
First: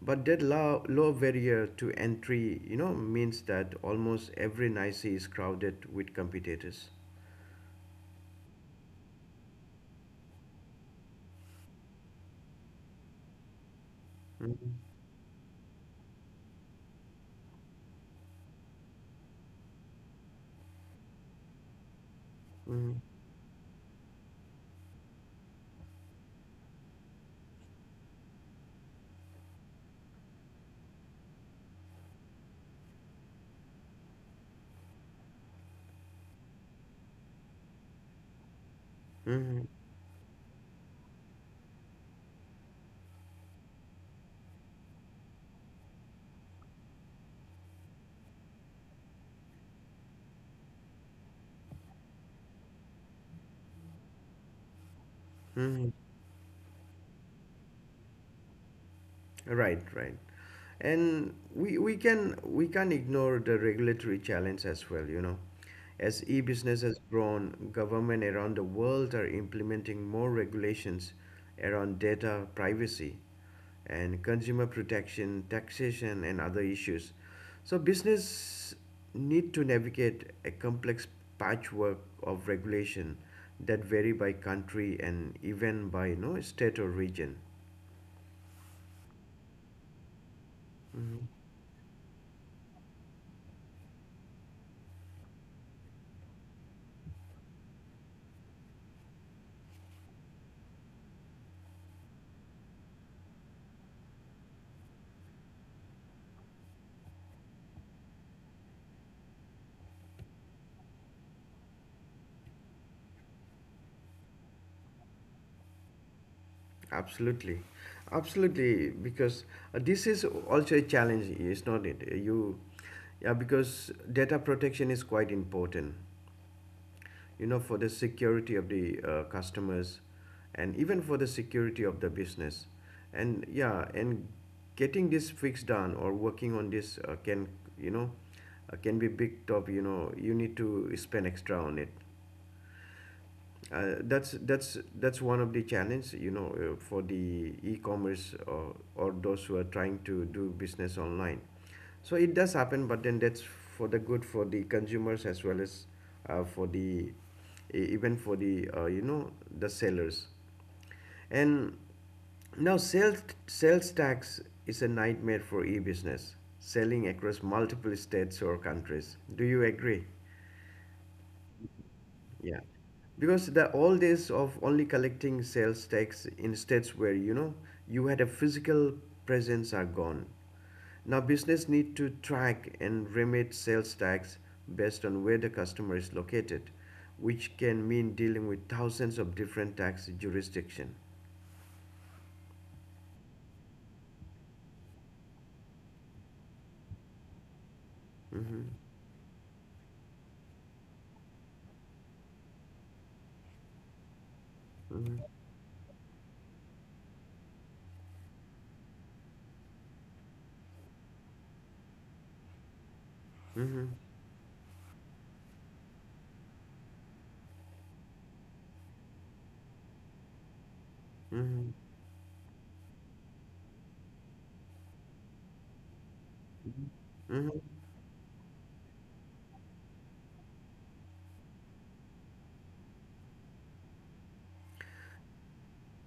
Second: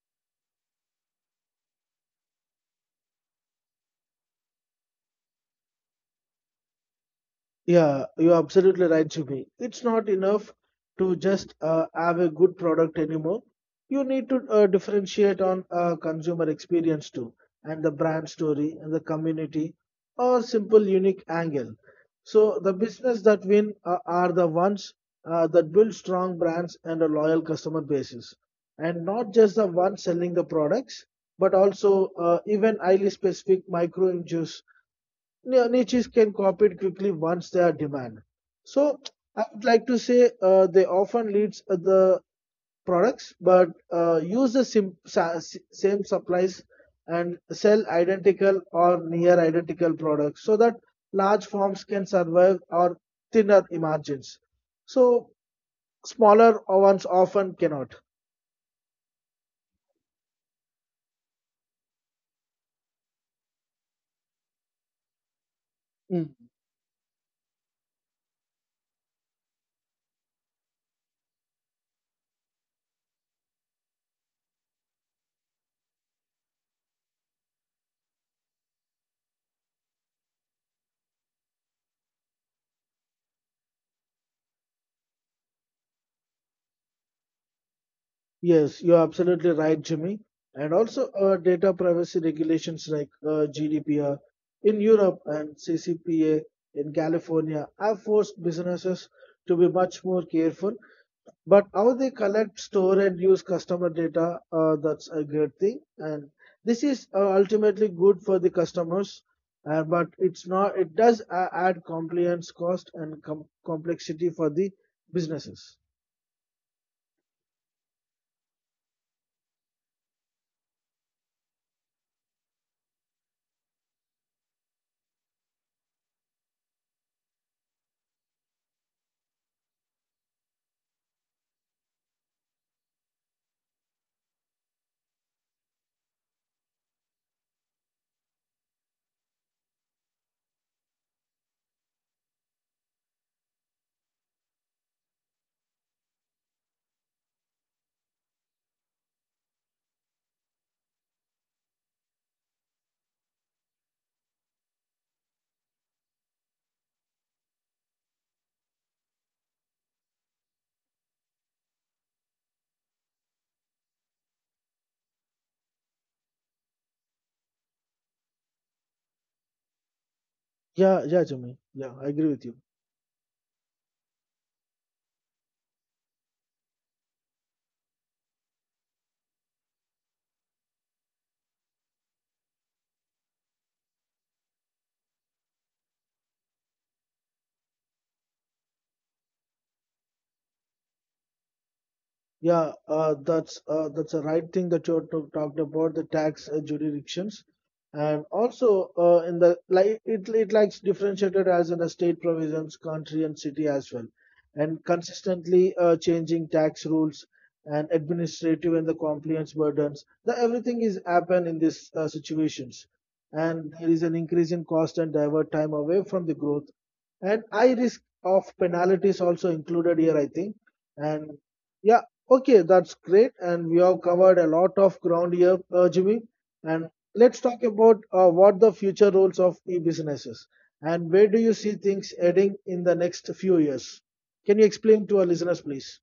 Speaker 1: But that low barrier to entry, you know, means that almost every niche is crowded with competitors.
Speaker 2: Yeah, you're absolutely right, Jimmy. It's not enough to just have a good product anymore. You need to
Speaker 1: Mhm.
Speaker 2: differentiate on consumer experience too, and the brand story, and the community, or simple unique angle. So the
Speaker 1: Mhm.
Speaker 2: business that win are the ones that build strong brands and a loyal customer bases, and not just the ones selling the products, but also even highly specific micro niches niches can copy it quickly once they are demand. So I
Speaker 1: Mhm.
Speaker 2: would like to say they often leads the products, but uh, use the same supplies and sell identical or near identical products so that large firms can survive or thinner margins. So
Speaker 1: Mhm.
Speaker 2: smaller ones often cannot.
Speaker 1: Right, right. And we can't ignore the regulatory challenge as well, you know. As e-business has grown, government around the world are implementing more regulations around data privacy and consumer protection, taxation and other issues. So business need to navigate a complex patchwork of regulation that vary by country and even by you know, state or region.
Speaker 2: Yes, you're absolutely right, Jimmy. And also,
Speaker 1: Mhm.
Speaker 2: data privacy regulations like GDPR in Europe and CCPA in California have forced businesses to be much more careful. But how they collect, store, and use customer data, that's a great thing. And this is ultimately good for the customers, but it's not. It does add compliance cost and complexity for the businesses.
Speaker 1: Absolutely, absolutely. Because this is also a challenge, is not it? Yeah, because data protection is quite important. You know, for the security of the customers, and even for the security of the business, and yeah, and getting this fixed done or working on this can you know can be big top. You know, you need to spend extra on it. That's one of the challenge you know for the e-commerce or those who are trying to do business online, so it does happen, but then that's for the good for the consumers as well as for the e- even for the you know the sellers and now sales tax is a nightmare for e-business selling across multiple states or countries, do you agree?
Speaker 2: Yeah, yeah, Jimmy. Yeah, I agree with
Speaker 1: Yeah,
Speaker 2: you.
Speaker 1: because the old days of only collecting sales tax in states where you know you had a physical presence are gone. Now business need to track and remit sales tax based on where the customer is located, which can mean dealing with thousands of different tax jurisdiction.
Speaker 2: Yeah, that's the right thing that you talked about the tax jurisdictions, and
Speaker 1: Mm-hmm.
Speaker 2: also in the like it likes differentiated as in a state provisions, country and city as well, and
Speaker 1: Mm-hmm.
Speaker 2: consistently changing tax rules and administrative and the compliance burdens. The everything is happen in these situations, and
Speaker 1: Mm-hmm.
Speaker 2: there is an increase in cost and divert time away from the growth and high risk of penalties also included here, I think. And
Speaker 1: Mm-hmm.
Speaker 2: yeah, okay, that's great. And we have covered a lot of ground here, Jimmy. And let's
Speaker 1: Mm-hmm.
Speaker 2: talk about what the future roles of e-businesses and where do you see things heading in the next few years? Can you explain to our listeners, please?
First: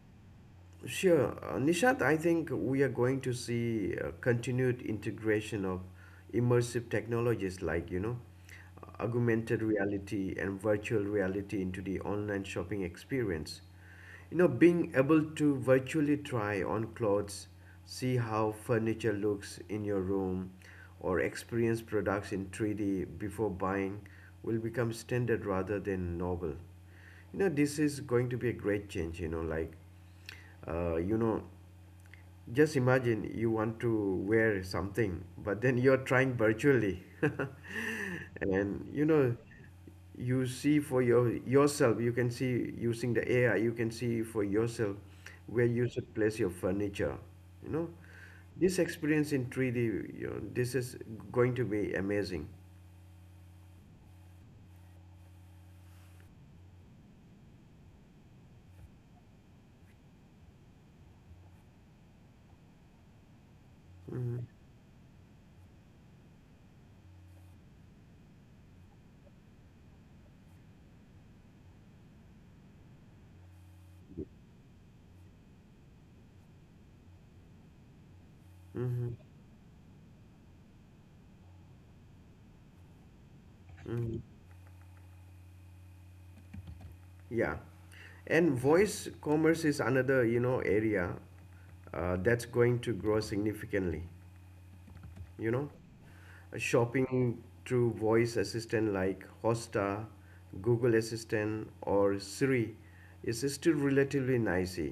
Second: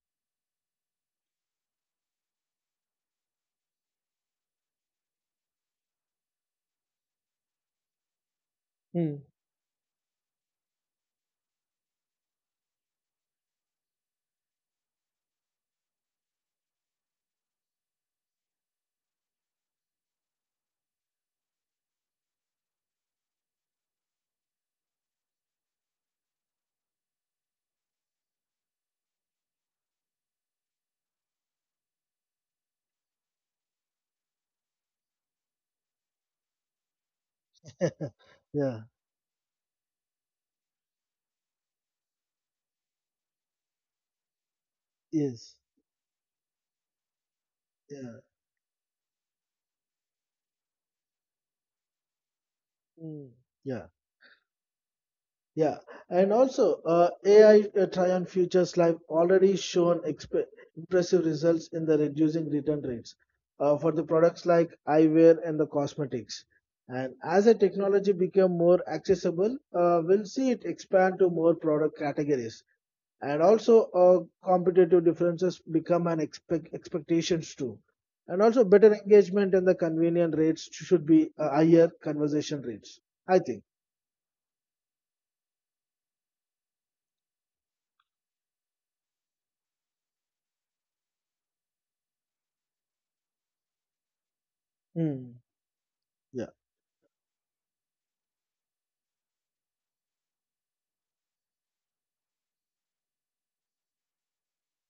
Speaker 1: Sure. Nishant, I think we are going to see continued integration of immersive technologies like, you know,
Speaker 2: Mm.
Speaker 1: augmented reality and virtual reality into the online shopping experience. You know, being able to virtually try on clothes, see how furniture looks in your room, or experience products in 3D before buying will become standard rather than novel. You know, this is going to be a great change, you know, like uh, you know just imagine you want to wear something, but then you're trying virtually. <laughs>
Speaker 2: <laughs> Yeah.
Speaker 1: And you know, you see for your yourself, you can see using the AI, you can see for yourself
Speaker 2: Yes.
Speaker 1: where you should place your furniture. You know,
Speaker 2: Yeah.
Speaker 1: this experience in 3D, you know, this is going to be amazing.
Speaker 2: Mm. Yeah. Yeah, and also AI Tryon Futures Live already shown impressive results in the reducing return rates for the
Speaker 1: Hmm.
Speaker 2: products like eyewear and the cosmetics. And as the technology become more accessible, we'll see it expand to more product categories. And also, competitive differences become an expectations too. And also, better
Speaker 1: Hmm.
Speaker 2: engagement and the convenient rates should be higher conversation rates. I think.
Speaker 1: Hmm. Yeah. And voice commerce is another, you know, area that's going to grow significantly.
Speaker 2: Hmm.
Speaker 1: You know,
Speaker 2: Yeah.
Speaker 1: shopping through voice assistant like hosta, google assistant or siri is still relatively noisy,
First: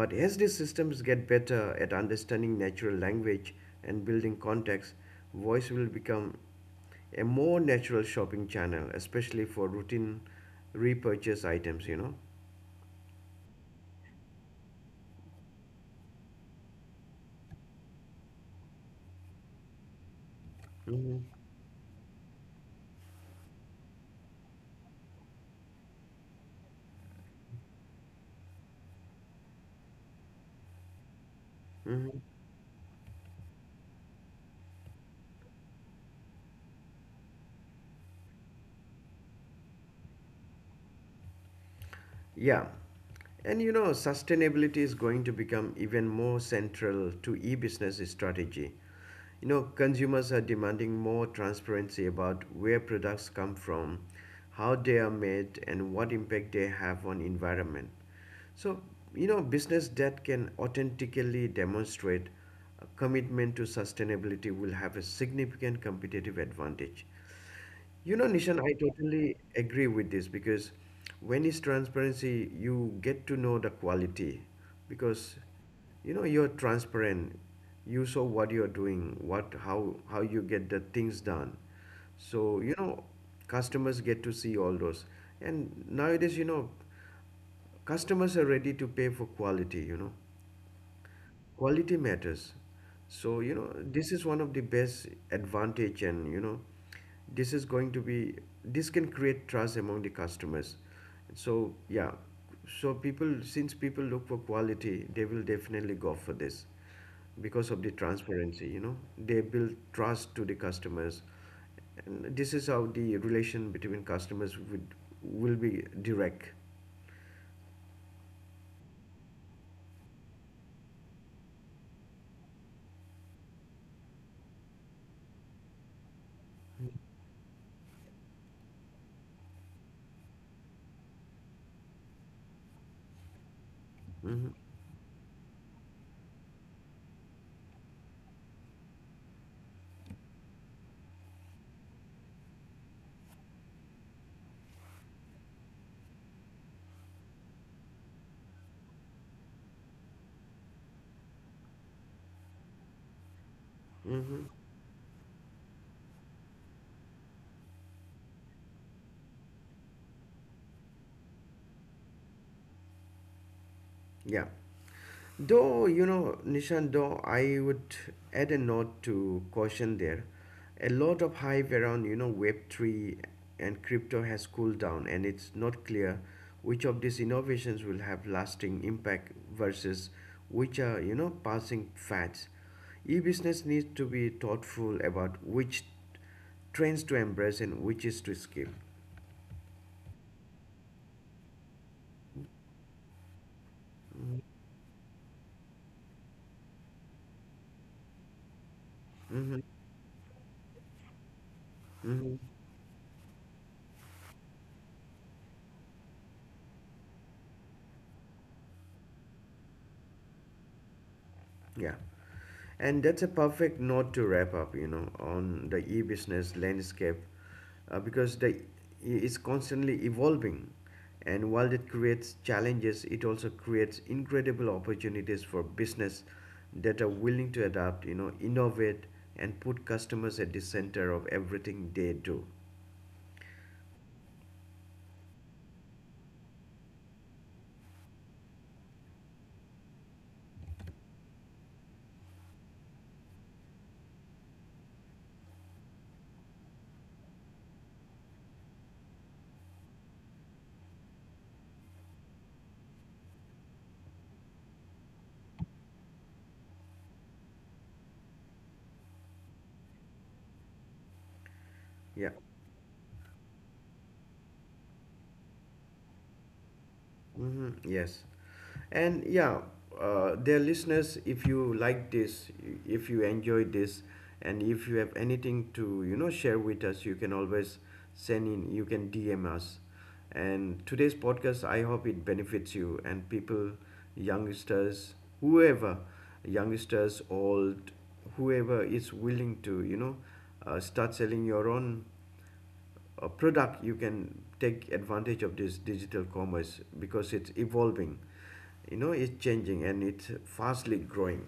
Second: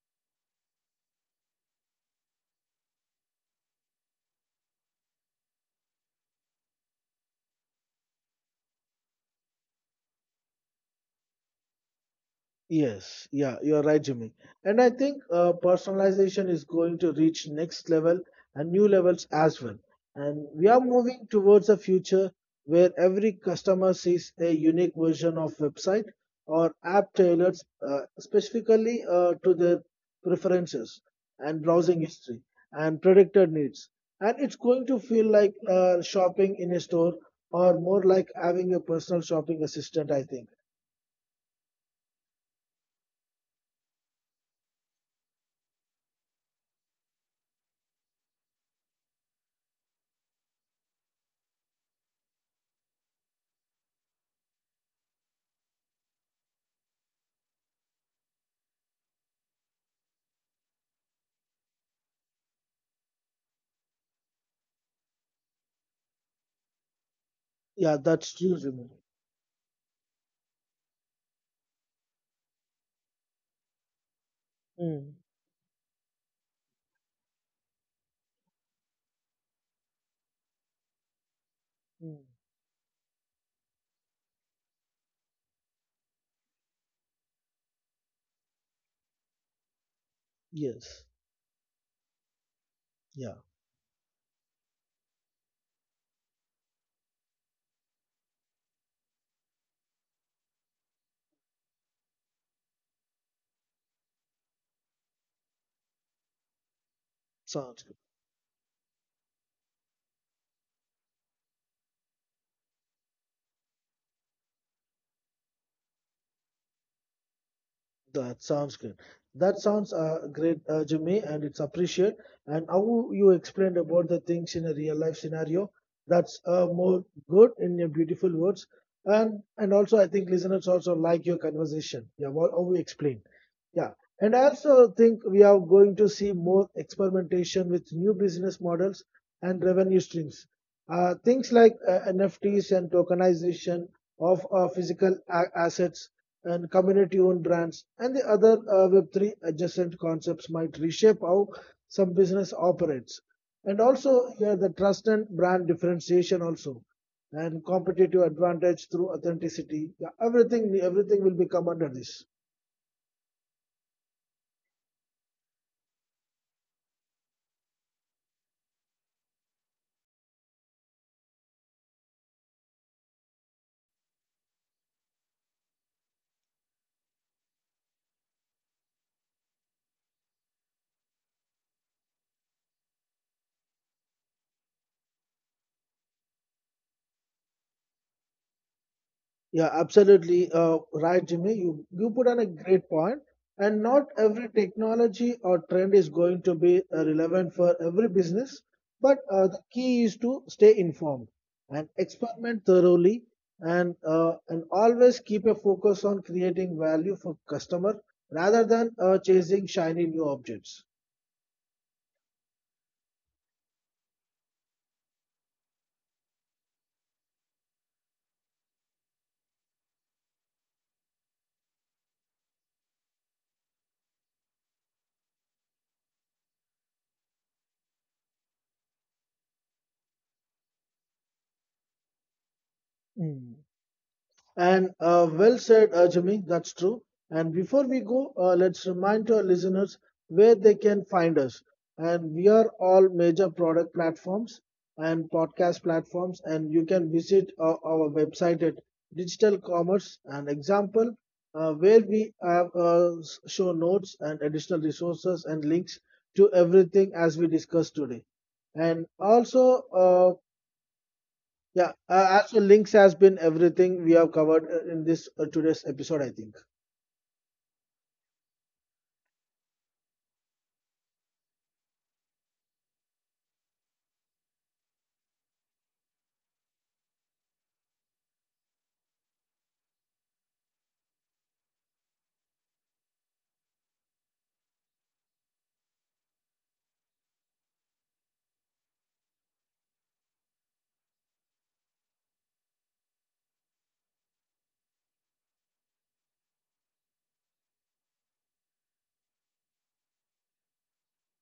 Speaker 1: but as these systems get better at understanding natural language and building context, voice will become a more natural shopping channel, especially for routine repurchase items
Speaker 2: Yes, yeah, you're right, Jimmy. And I think personalization is going to reach next level and new levels as well. And we are
Speaker 1: know
Speaker 2: moving towards a future where every customer sees a unique version of website or app tailored specifically to their preferences and browsing
Speaker 1: hmm.
Speaker 2: history and predicted needs. And it's going to feel like shopping in a store or more like having a personal shopping assistant, I think.
Speaker 1: Yeah. And you know, sustainability is going to become even more central to e-business strategy. You know, consumers are demanding more transparency about where products come from, how they are made, and what impact they have on environment. So, you know, business that can authentically demonstrate a commitment to sustainability will have a significant competitive advantage.
Speaker 2: Yeah,
Speaker 1: You know,
Speaker 2: that's true,
Speaker 1: Nishan, I
Speaker 2: Jimmy.
Speaker 1: totally agree with this because when it's transparency, you get to know the quality,
Speaker 2: Mm,
Speaker 1: because you know you're transparent. You saw what you're doing, what how you get the things done.
Speaker 2: mm,
Speaker 1: So you know, customers get to see all those. And nowadays, you know, customers are ready to pay for quality. You know,
Speaker 2: yes.
Speaker 1: quality matters, so
Speaker 2: Yeah.
Speaker 1: you know this is one of the best advantage, and you know this is going to be this can create trust among the customers. So yeah, so people since people look for quality they will definitely go for this because of
Speaker 2: Sounds
Speaker 1: the transparency, you know, they build trust to the customers, and this is how the relation between customers would will be direct.
Speaker 2: that sounds good. That sounds great, Jimmy, and it's appreciated. And how you explained about the things in a real life scenario, that's more good in your beautiful words. And also, I think listeners also like your conversation. Yeah, what, how we explain. Yeah, and I
Speaker 1: Hmm.
Speaker 2: also think we are going to see more experimentation with new business models and revenue streams. Things like NFTs and tokenization of uh, physical assets and community owned brands and the other Web3 adjacent concepts might reshape how some business operates. And also,
Speaker 1: Hmm.
Speaker 2: here, the trust and brand differentiation also and competitive advantage through authenticity. Yeah, everything will become under this.
Speaker 1: Yeah. Though, you know, Nishan, though I would add a note to caution there. A lot of hype around, you know, Web3 and crypto has cooled down, and it's not clear which of these innovations will have lasting impact versus which are, you know, passing fads. E business needs to be thoughtful about which trends to embrace and which is to skip.
Speaker 2: Yeah, absolutely right, Jimmy. You put on a great point. And not
Speaker 1: Mm-hmm.
Speaker 2: every technology or trend is going to be relevant for every business, but the
Speaker 1: Mm-hmm.
Speaker 2: key is to stay informed and
Speaker 1: Mm-hmm.
Speaker 2: experiment thoroughly, and always keep a focus on creating value for customer rather than chasing shiny new objects.
Speaker 1: Yeah. And that's a perfect note to wrap up, you know, on the e-business landscape, because the it's constantly evolving, and while it creates challenges, it also creates incredible opportunities for business that are willing to adapt, you know, innovate, and put customers at the center of everything they do.
Speaker 2: Mm. And well said, Jimmy. That's true. And before we go, let's remind our listeners where they can find us. And we are all major product platforms and podcast platforms. And you can visit our website at Digital Commerce, an example where we have show notes and additional resources and links to everything as we discussed today. And also, yeah,
Speaker 1: Yeah.
Speaker 2: as for links has been everything we have covered in this today's episode, I think.
Speaker 1: Mm-hmm. Yes. And yeah, dear listeners, if you like this, if you enjoyed this, and if you have anything to you know share with us, you can always send in. You can DM us. And today's podcast, I hope it benefits you and people, youngsters, whoever, youngsters, old, whoever is willing to you know start selling your own a product, you can take advantage of this digital commerce because it's evolving, you know, it's changing and it's fastly growing.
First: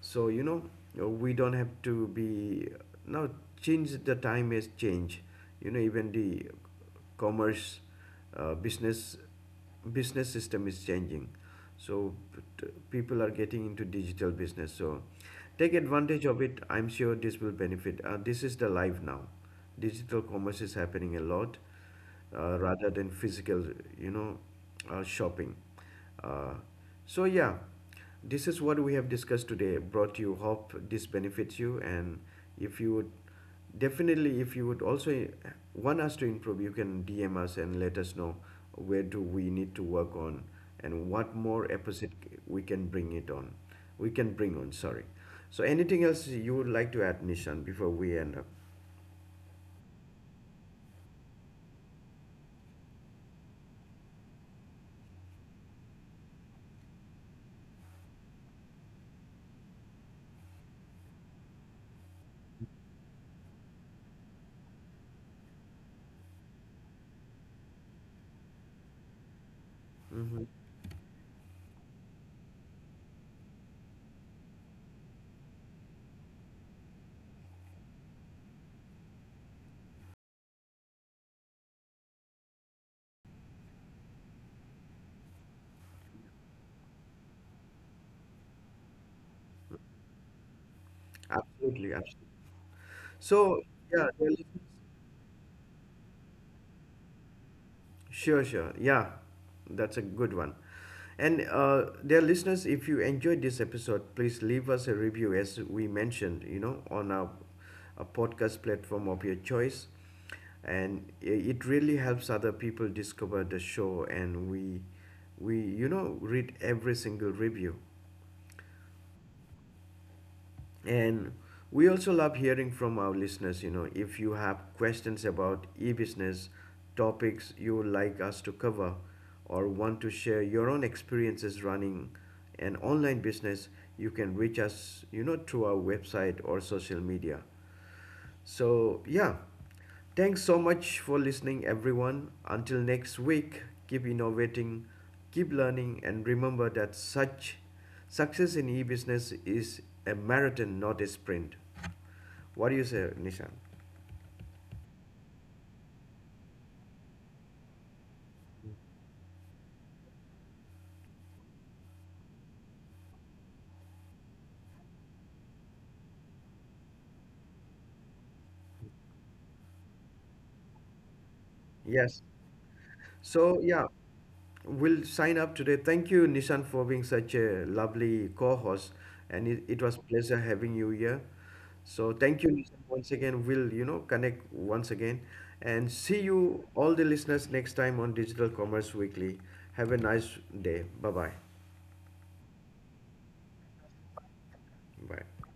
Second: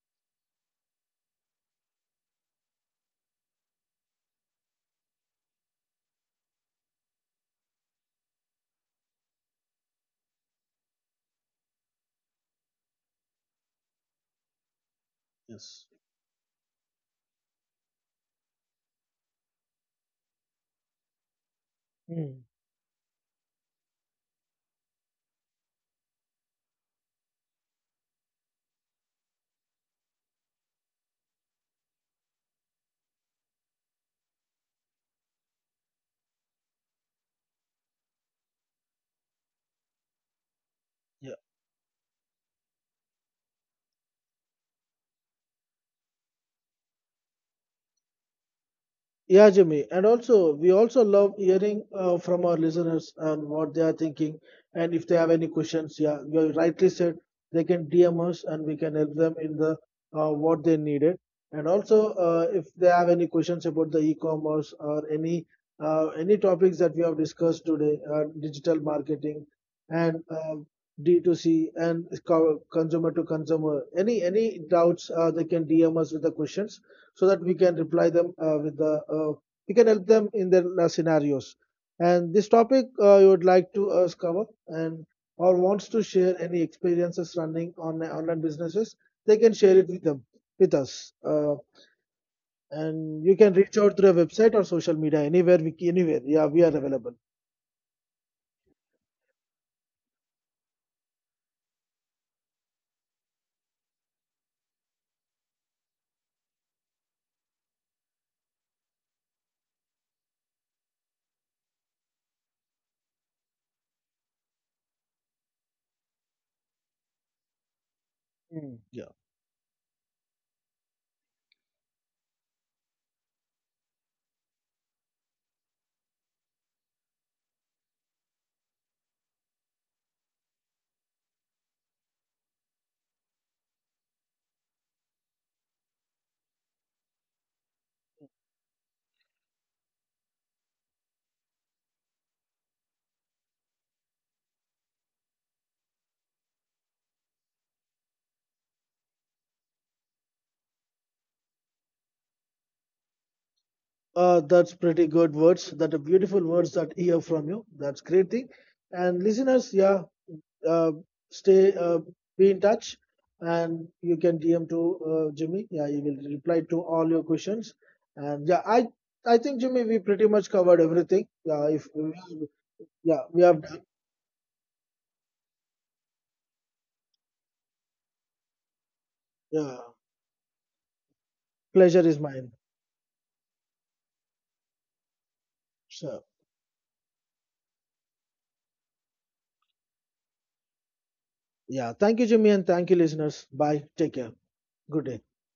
Speaker 1: So you know we don't have to be now change the time has changed, you know, even the commerce uh, business business system is changing. So people are getting into digital business. So take
Speaker 2: Yes.
Speaker 1: advantage of it, I'm sure this will benefit this is the life now, digital commerce is happening a lot
Speaker 2: Hmm.
Speaker 1: rather than physical, you know, shopping, uh, so yeah, this is what we have discussed today, brought you, hope this benefits you. And if you would definitely if you would also want us to improve, you can dm us and let us know where do we need to work on and
Speaker 2: Yeah.
Speaker 1: what more episode we can bring it on we can bring on, sorry. So anything else you would like to add nishan before we end up?
Speaker 2: Yeah, Jimmy. And also, we also love hearing from our listeners and what they are thinking. And if they have any questions, yeah, you rightly said, they can DM us and we can help them in the what they needed. And also, if they have any questions about the e-commerce or any topics that we have discussed today, digital marketing and D2C and consumer to consumer, any doubts, they can DM us with the questions so that we can reply them with the we can help them in their scenarios. And this topic you would like to cover and or wants to share any experiences running on online businesses, they can share it with them with us.
Speaker 1: Absolutely, absolutely.
Speaker 2: And you can
Speaker 1: So
Speaker 2: reach out
Speaker 1: yeah,
Speaker 2: through a
Speaker 1: dear
Speaker 2: website
Speaker 1: listeners,
Speaker 2: or social media anywhere we anywhere. Yeah, we are available.
Speaker 1: Sure, sure. Yeah, that's a good one. And dear listeners, if you enjoyed this episode, please leave us a review as we mentioned, you know, on our a podcast platform of your choice. And it really helps other people discover the show, and we you know read every single review.
Speaker 2: Mm. Yeah.
Speaker 1: And we also love hearing from our listeners. You know, if you have questions about e business, topics you would like us to cover, or want to share your own experiences running an online business, you can reach us, you know, through our website or social media. So, yeah, thanks so much for listening, everyone. Until next week, keep innovating, keep learning, and remember that such success in e business is a marathon, not a sprint. What do you say, Nishan?
Speaker 2: That's pretty good words. That are beautiful words that hear from you. That's great thing. And listeners, yeah, uh, stay, be in touch, and you can DM to Jimmy. Yeah, he will reply to all your questions. And yeah, I think Jimmy, we pretty much covered everything. Yeah, if
Speaker 1: Yes.
Speaker 2: yeah, we have
Speaker 1: So
Speaker 2: done.
Speaker 1: yeah, we'll sign up today. Thank you, Nishan, for being such a lovely co-host, and
Speaker 2: Yeah,
Speaker 1: it was pleasure having you here.
Speaker 2: pleasure
Speaker 1: So
Speaker 2: is
Speaker 1: thank you,
Speaker 2: mine.
Speaker 1: Nishan, once again. We'll you know connect once again, and see
Speaker 2: So
Speaker 1: you all the listeners next time on Digital Commerce Weekly. Have a nice day. Bye bye.
Speaker 2: yeah, thank you, Jimmy, and thank you, listeners. Bye. Take care. Good day.
Speaker 1: Bye.